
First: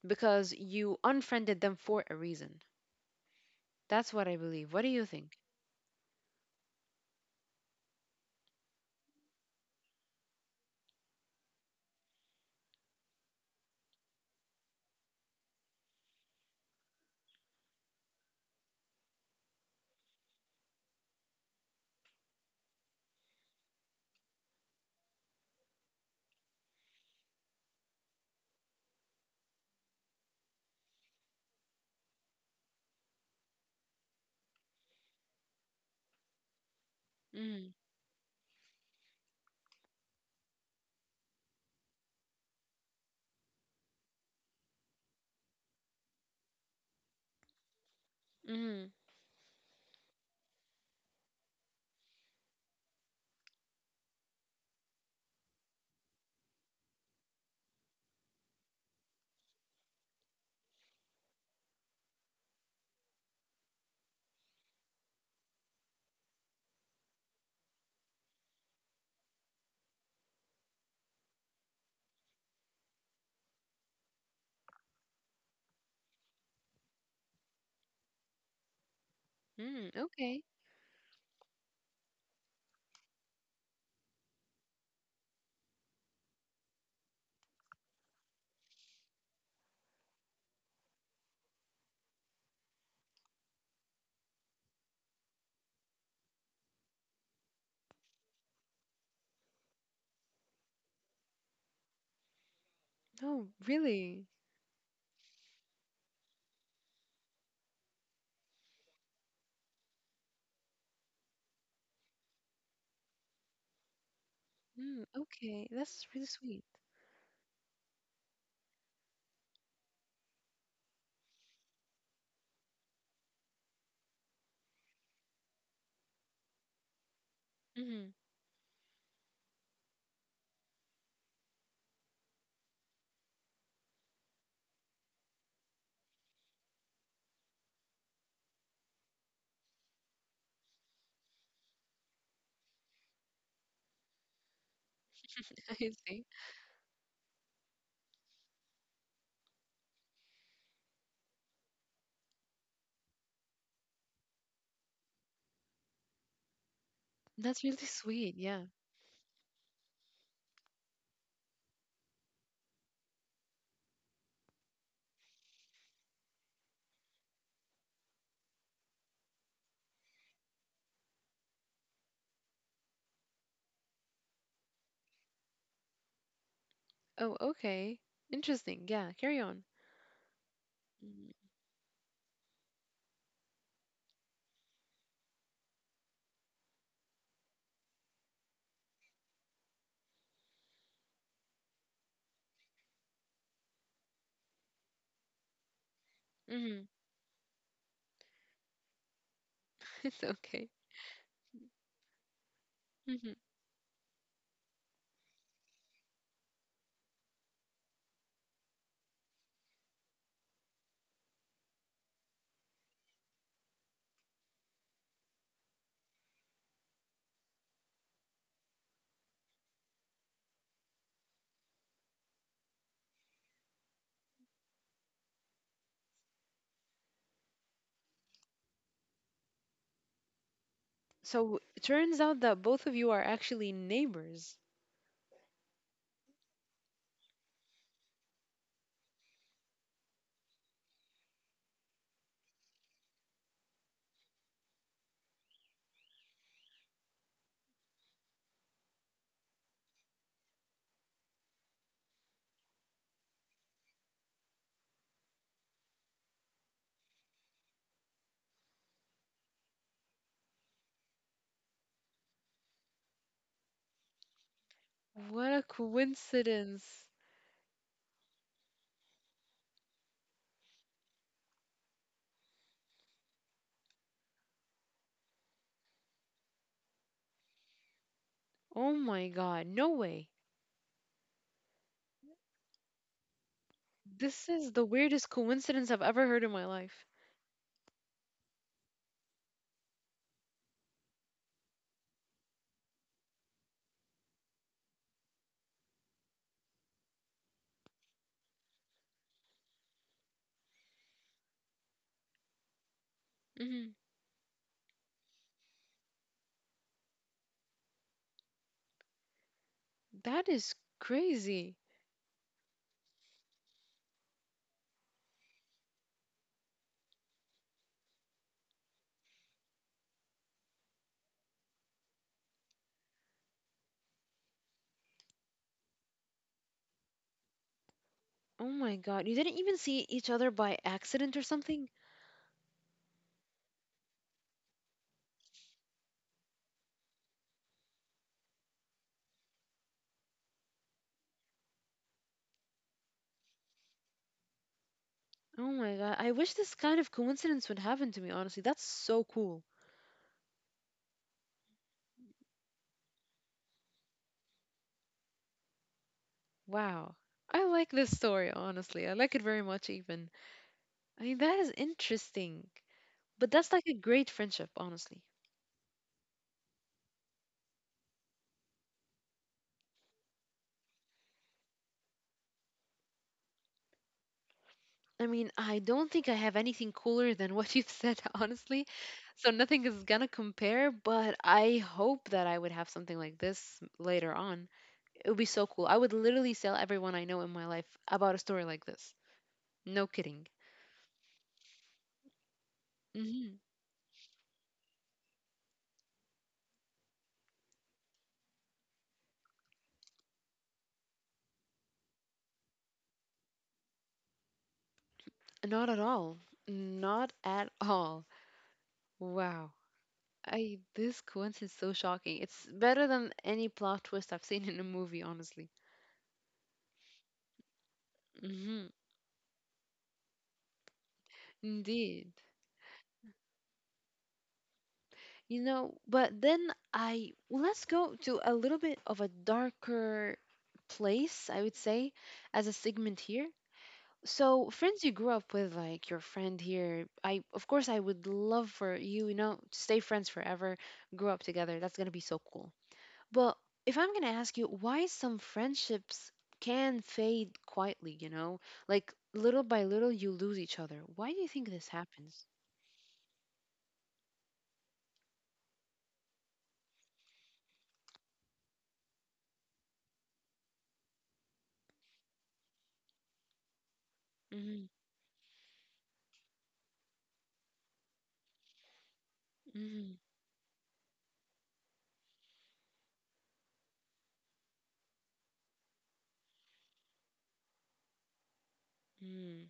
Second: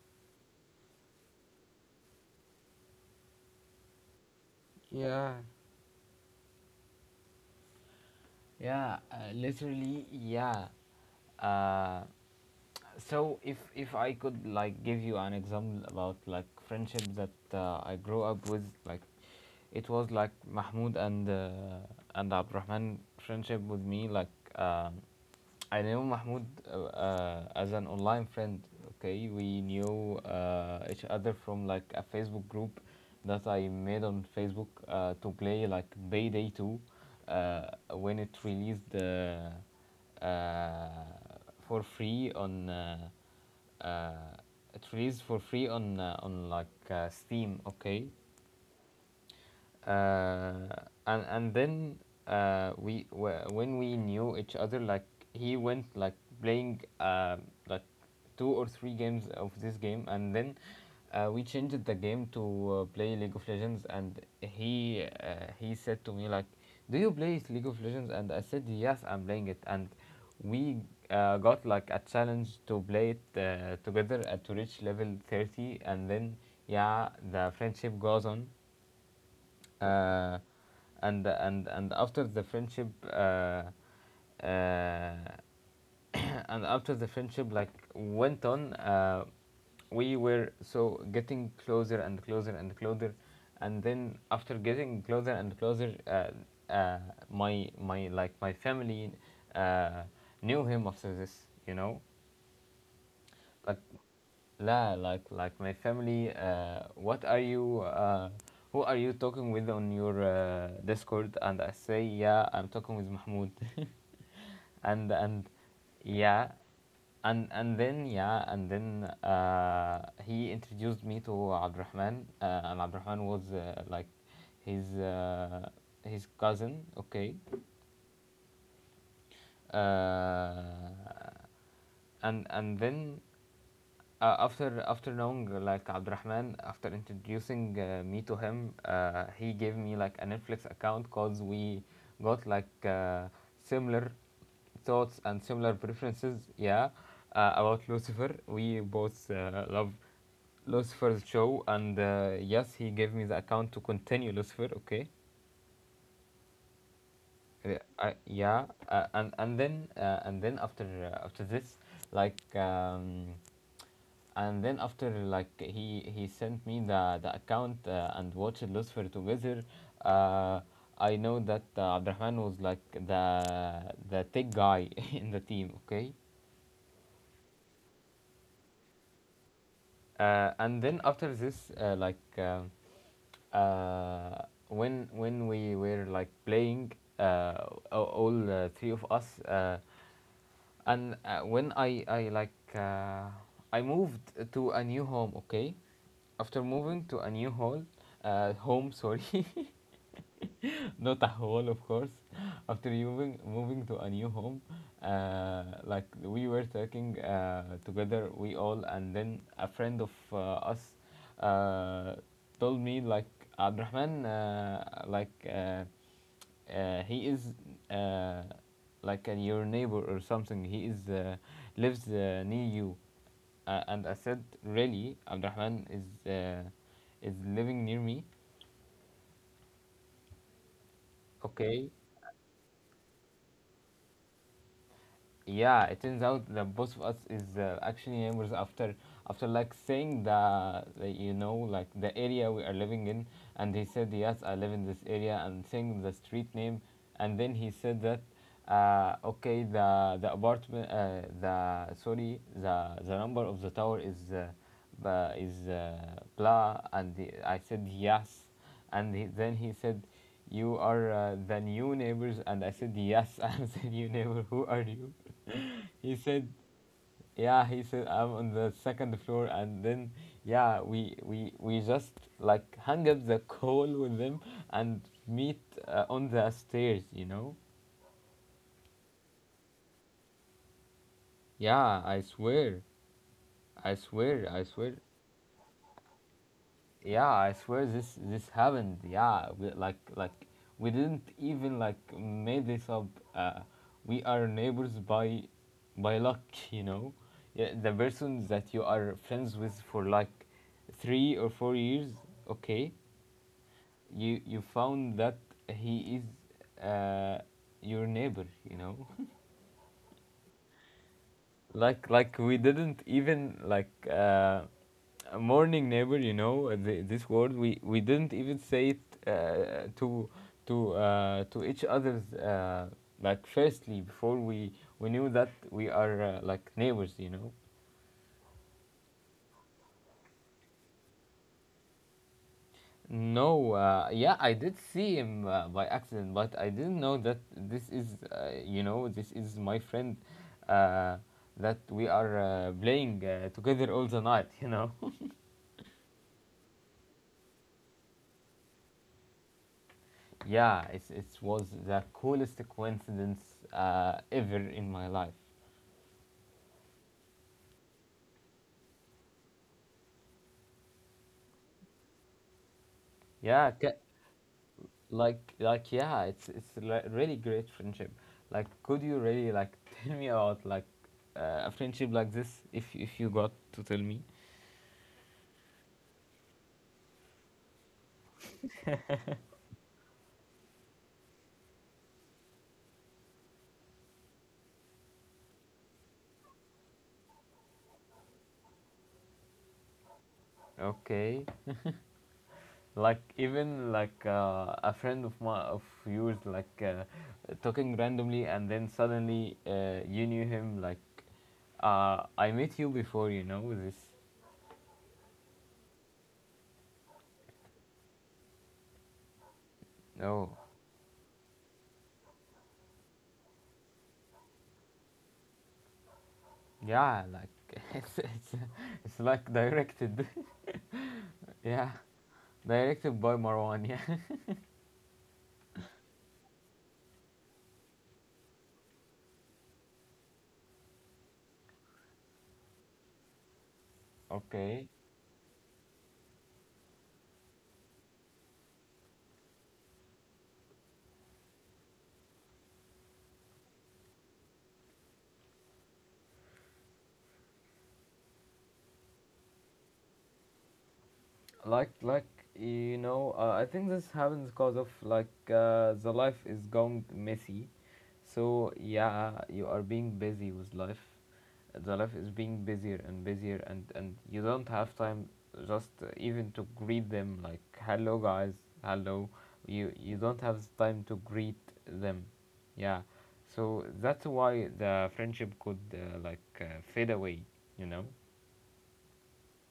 Speaker 2: because you unfriended them for a reason. That's what I believe. What do you
Speaker 1: Yeah.
Speaker 2: think?
Speaker 1: Yeah, literally, yeah. Uh, so if I could like give you an example about like friendship that I grew up with, like it was like Mahmoud and Abdurrahman friendship with me. Like um, I knew Mahmoud as an online friend. Okay, we knew each other from like a Facebook group that I made on Facebook to play like Payday 2, uh,
Speaker 2: Mm,
Speaker 1: when it released uh, for free on uh, it released for free on like Steam. Okay,
Speaker 2: mm,
Speaker 1: uh, and and then when we knew each other, like he went like playing like two or three games of this game, and then we changed the game to play League of Legends, and he he said to me like, "Do you play League of Legends?" And I said, "Yes, I'm playing it." And we got like a challenge to play it together to reach level 30, and then yeah, the friendship goes on.
Speaker 2: mm,
Speaker 1: uh,
Speaker 2: okay.
Speaker 1: and and after the friendship uh, and after the friendship like went on, we were so getting closer and closer and closer, and then after getting closer and closer, my like my family uh, knew him after this, you know,
Speaker 2: Oh,
Speaker 1: like
Speaker 2: really?
Speaker 1: la, my family. What are you? Who are you talking with on your Discord? And I say, yeah, I'm talking with Mahmoud.
Speaker 2: Mm,
Speaker 1: And
Speaker 2: okay. That's really
Speaker 1: yeah,
Speaker 2: sweet.
Speaker 1: and then yeah, and then he introduced me to Abdurrahman, and Abdurrahman was like his uh, his cousin. Okay,
Speaker 2: Mm,
Speaker 1: uh, and then after knowing like Abdurrahman, after introducing me to him, he gave me like a Netflix account because we got like similar thoughts and
Speaker 2: I
Speaker 1: similar
Speaker 2: see.
Speaker 1: preferences. Yeah, about Lucifer, we both love Lucifer's show, and yes, he gave me the account to continue Lucifer. Okay,
Speaker 2: That's really sweet.
Speaker 1: yeah,
Speaker 2: Yeah.
Speaker 1: and then after after this, like um, and then after like he sent me the account and watched Lucifer together. Uh, I know that Abdurrahman was like the tech guy in the team. Okay,
Speaker 2: Oh, okay. Interesting. Yeah. Carry on.
Speaker 1: and then
Speaker 2: Mm.
Speaker 1: after this, when we were like playing, uh, all three of us, and when I moved to a new home. Okay. After
Speaker 2: Hmm.
Speaker 1: moving to a new hall, home, sorry,
Speaker 2: It's okay.
Speaker 1: not a hall, of course. After moving to a new home, like we were talking together, we all, and then a friend of us uh, told me like Abdurrahman, he is uh, your neighbor or something. He is lives near you. And I said, really, Abdurrahman is living near me.
Speaker 2: So it
Speaker 1: Okay.
Speaker 2: turns out that both of you are actually neighbors.
Speaker 1: Yeah, it turns out that both of us is actually neighbors, after like saying the, you know, like the area we are living in, and he said yes, I live in this area, and saying the street name, and then he said that, okay, the apartment the sorry, the number of the tower is ba- is uh, blah, I said yes, and he, then he said, you are the new neighbors, and I said yes. I'm the new neighbor, who are you?
Speaker 2: What a
Speaker 1: He said,
Speaker 2: coincidence.
Speaker 1: "Yeah." He said, "I'm on the second floor," and then, yeah, we we just like hung up the call with them and meet on the stairs. You know?
Speaker 2: Oh my god, no way.
Speaker 1: Yeah, I swear, I swear,
Speaker 2: This
Speaker 1: I
Speaker 2: is the
Speaker 1: swear.
Speaker 2: weirdest coincidence I've ever heard in my life.
Speaker 1: Yeah, I swear this happened. Yeah, we, like we didn't even like made this up. Uh, we are neighbors by luck, you know. Yeah, the person that you are friends with for like 3 or 4 years, okay,
Speaker 2: Mhm.
Speaker 1: you found that he is your neighbor, you know.
Speaker 2: That is crazy.
Speaker 1: We didn't even like a morning neighbor, you know, this word we didn't even say it to each other's, like, firstly before we knew that we are like neighbors, you know.
Speaker 2: Oh my god, you didn't even see each other by accident or something?
Speaker 1: No, yeah, I did see him by accident, but I didn't know that this is, this is my friend uh, that we are playing together all the night. You know.
Speaker 2: Oh my god, I wish this kind of coincidence would happen to me, honestly. That's so cool.
Speaker 1: Yeah, it's, it was the coolest coincidence ever in my life.
Speaker 2: Wow. I like this story, honestly. I like it very much, even. I mean, that is interesting. But
Speaker 1: Yeah,
Speaker 2: that's like a great friendship, honestly.
Speaker 1: yeah, it's really great friendship. Like, could you really like tell me about like a friendship like this if you got to tell me?
Speaker 2: I mean, I don't think I have anything cooler than what you've said, honestly. So nothing is gonna compare, but I hope that I would have something like this later on. It would be so cool. I would literally tell everyone I know in my life about a story like this. No kidding.
Speaker 1: Okay, like
Speaker 2: Hmm.
Speaker 1: even like a friend of my of yours like talking randomly and then suddenly you knew him like I met you before, you know this.
Speaker 2: Not at all. Not at all. Wow.
Speaker 1: No.
Speaker 2: I this coincidence is so shocking. It's better than any plot twist I've seen in a movie, honestly.
Speaker 1: Yeah, like it's it's,
Speaker 2: Hmm.
Speaker 1: it's like directed. Yeah,
Speaker 2: Indeed.
Speaker 1: directed by Marwan. Yeah.
Speaker 2: You know, but then I well, let's go to a little bit of a darker place, I would say, as a segment here. So,
Speaker 1: Okay.
Speaker 2: friends you grew up with, like your friend here, I of course I would love for you, you know, to stay friends forever, grow up together. That's gonna be so cool. But if I'm gonna ask you why some friendships can fade quietly, you know, like little by little you lose each other. Why do you think this
Speaker 1: like like
Speaker 2: happens?
Speaker 1: you know, I think this happens because of like the life is going messy. So yeah, you are being busy with life. The life is being busier and busier, and you don't
Speaker 2: Mm-hmm,
Speaker 1: have time just even to greet them, like hello guys, hello. you
Speaker 2: mm-hmm,
Speaker 1: you don't have the time to greet them. Yeah. So that's why the friendship could fade away, you know.
Speaker 2: mm.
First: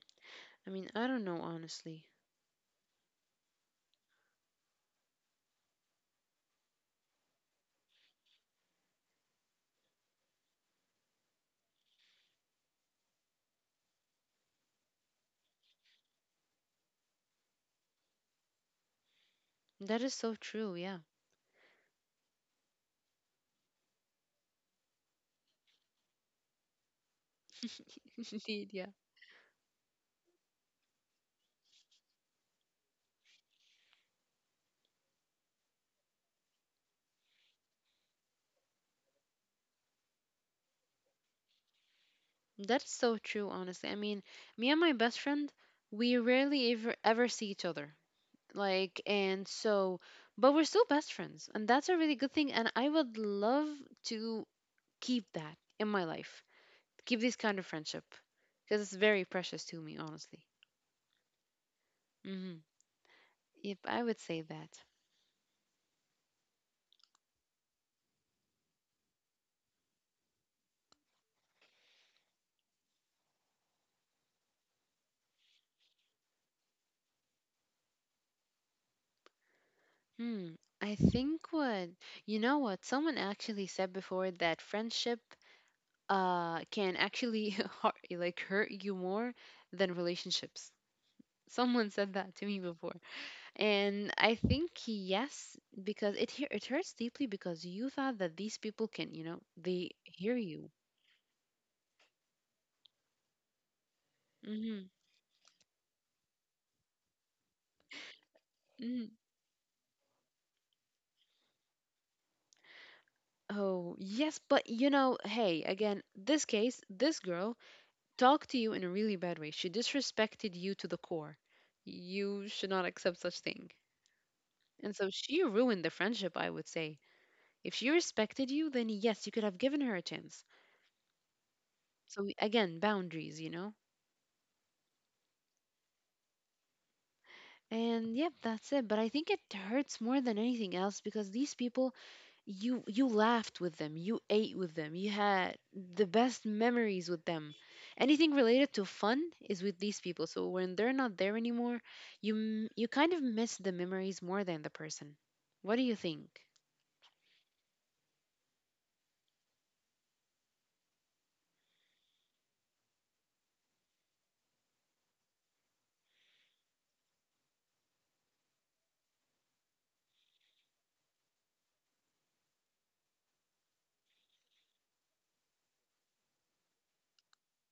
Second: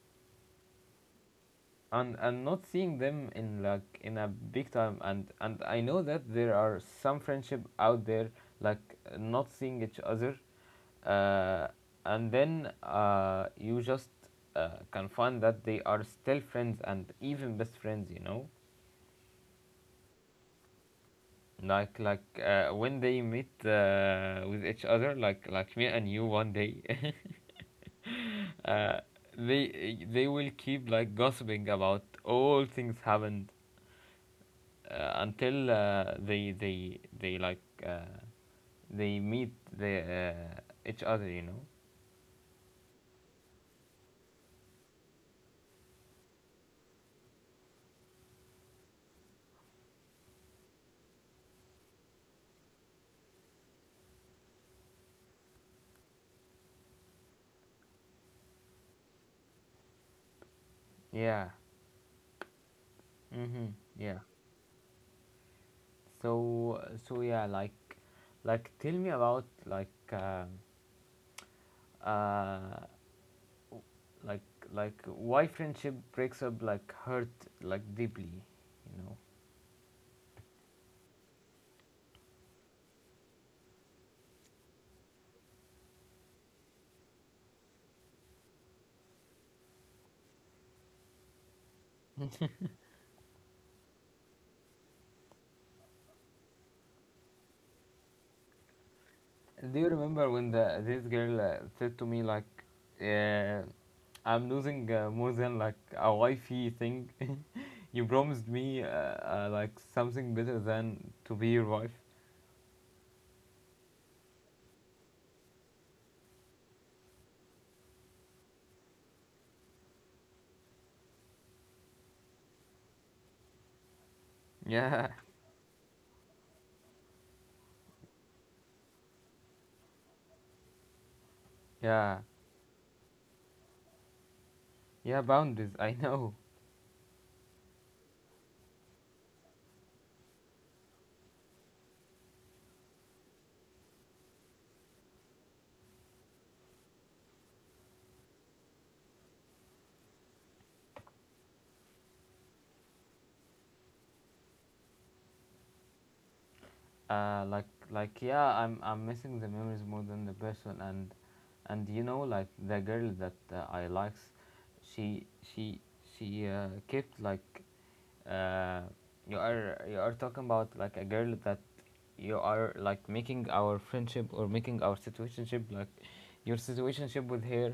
Speaker 2: I mean, I don't know, honestly.
Speaker 1: And not seeing them in like in a big time, and I know that there are some friendship out there, like not seeing each other, uh, and then you just can find that they are still friends and even best friends, you know.
Speaker 2: That is so true. Yeah.
Speaker 1: When they meet with each other like me and you one day.
Speaker 2: Indeed, yeah.
Speaker 1: uh, they will keep like gossiping about all things happened, until they they like uh, they meet the each other, you know.
Speaker 2: That's so true, honestly. I mean, me and my best friend, we rarely ever ever see each other. Like, and so, but we're still best friends, and that's a really good thing. And I would love to keep that in my life, keep this kind of friendship, because it's very precious to me, honestly.
Speaker 1: Yeah.
Speaker 2: Mm-hmm.
Speaker 1: Mm-hmm.
Speaker 2: Yep, I would
Speaker 1: Yeah.
Speaker 2: say that.
Speaker 1: So so yeah like like tell me about uh, like why friendship breaks up like hurt like deeply, you know.
Speaker 2: Hmm. I think what you know what someone actually said before, that friendship can actually hurt, like hurt you more than relationships. Someone said that to me before, and I think yes, because it hurts deeply because you thought that these people can, you know,
Speaker 1: Do you
Speaker 2: they
Speaker 1: remember
Speaker 2: hear
Speaker 1: when the
Speaker 2: you.
Speaker 1: this girl said to me like, uh, I'm
Speaker 2: Hmm.
Speaker 1: losing more than like a wifey thing. You promised me
Speaker 2: Hmm.
Speaker 1: like something better than to be your wife.
Speaker 2: Oh yes, but you know, hey, again, this case, this girl talked to you in a really bad way. She disrespected you to the core. You should not accept such thing, and
Speaker 1: Yeah.
Speaker 2: so she ruined the friendship, I would say. If she respected you, then yes, you could have given her a chance.
Speaker 1: Yeah,
Speaker 2: So again, boundaries, you know?
Speaker 1: yeah. Boundaries. I know.
Speaker 2: And yep, that's it. But I think it hurts more than anything else because these people, you laughed with them, you ate with them, you had the best memories with them. Anything related to fun is with these people. So when they're not there anymore, you kind of miss the memories more than the person. What do you think?
Speaker 1: Yeah. I'm missing the memories more than the person. And you know, like the girl that I likes, she she she kept like uh, you are, you are talking about like a girl that you are like making our friendship or making our situationship like your situationship with her,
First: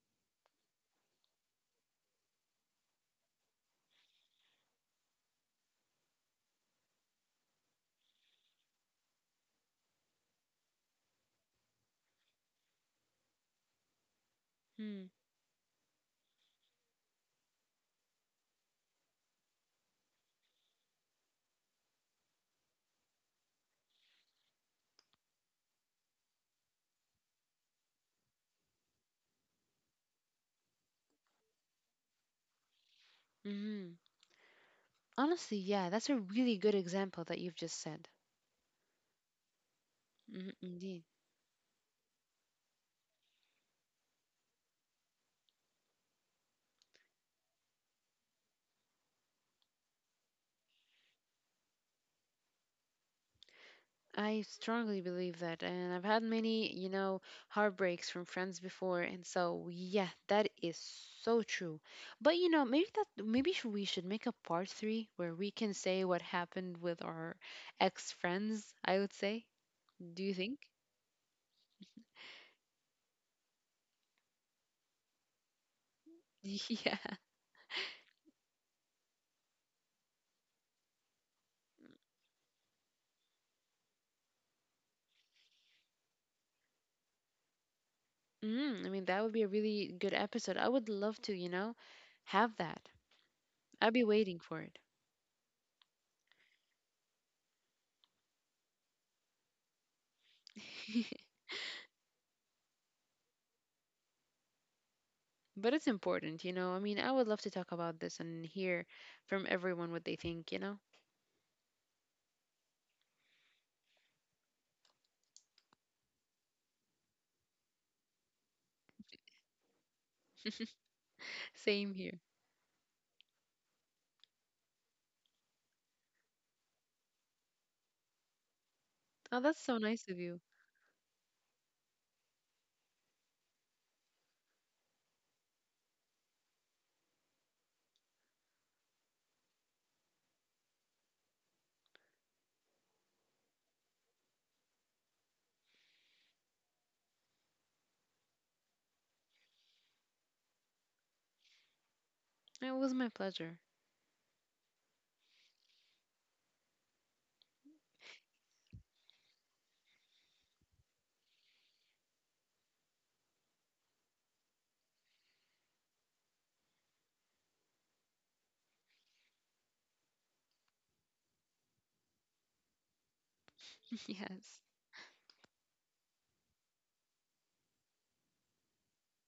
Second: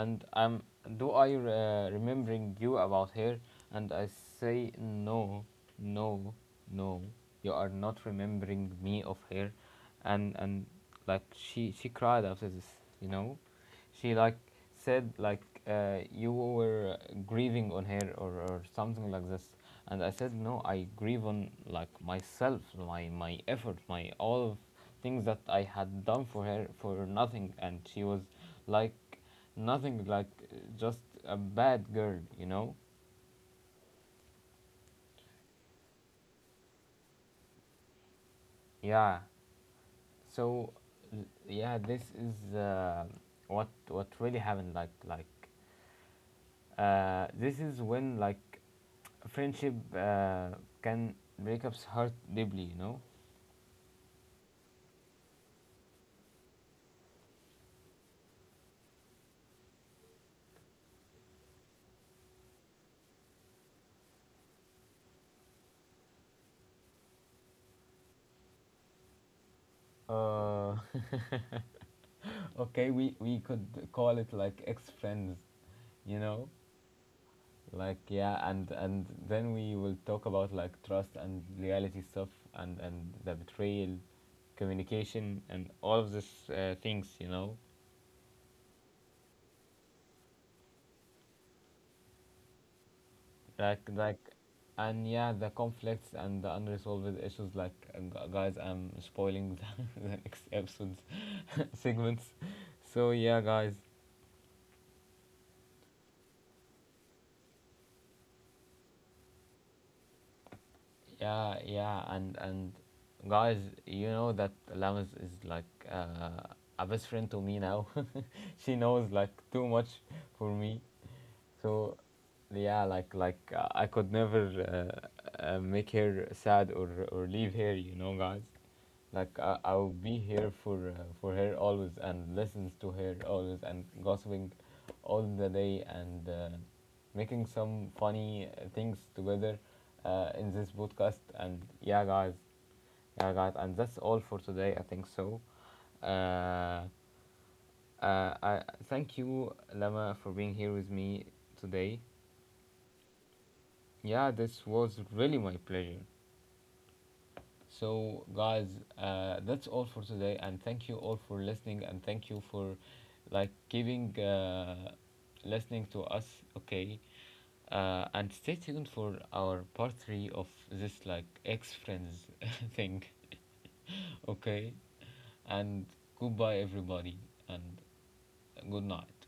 Speaker 1: and um, do I remembering you about her, and I say no, no, no, you are not remembering me of her. And she cried after this, you know. She like
Speaker 2: Hmm.
Speaker 1: said like, you were grieving on her, or something like this. And I said no, I grieve on like myself, my effort, my all of things that I had done for her for nothing. And she was like nothing, like just a bad girl, you know.
Speaker 2: Hmm. Honestly, yeah, that's a really good example that you've just said.
Speaker 1: Yeah.
Speaker 2: Hmm.
Speaker 1: So
Speaker 2: Indeed.
Speaker 1: yeah, this is what really happened. This is when like friendship can breakups hurt deeply, you know.
Speaker 2: I strongly believe that, and I've had many, you know, heartbreaks from friends before, and so yeah, that is so true. But you know, maybe we should make a part three where we can say what happened with our ex friends, I would say. Do you think?
Speaker 1: Uh, okay, we could call it like ex friends, you know.
Speaker 2: Yeah.
Speaker 1: Like yeah, and then we will talk about like trust and reality stuff, and the betrayal, communication, and all of these things, you know.
Speaker 2: Mm, I mean, that would be a really good episode. I would love to, you know, have that.
Speaker 1: like
Speaker 2: I'd be
Speaker 1: like
Speaker 2: waiting for it.
Speaker 1: and yeah, the conflicts and the unresolved issues, like guys, I'm spoiling the, the next episode's segments. So yeah, guys.
Speaker 2: But it's important, you know. I mean, I would love to talk about this and hear from everyone what they think, you know.
Speaker 1: Yeah, yeah, and guys, you know that Lamas is like a best friend to me now. She knows like too much for me,
Speaker 2: Same
Speaker 1: so
Speaker 2: here.
Speaker 1: yeah, I could never make her sad or leave her, you know, guys.
Speaker 2: Oh, that's so
Speaker 1: I'll
Speaker 2: nice of
Speaker 1: be
Speaker 2: you.
Speaker 1: here for her always, and listens to her always, and gossiping all the day, and making some funny things together in this podcast. And yeah, guys, and that's all for today, I think so. Uh, I thank you, Lama, for being here with me today.
Speaker 2: It was my pleasure.
Speaker 1: Yeah, this was really my pleasure. So, guys, that's all for today, and thank you all for listening, and thank you for like giving listening to us. Okay, and stay tuned for our part three of this like ex friends thing.
Speaker 2: Yes.
Speaker 1: Okay, and goodbye, everybody, and good night.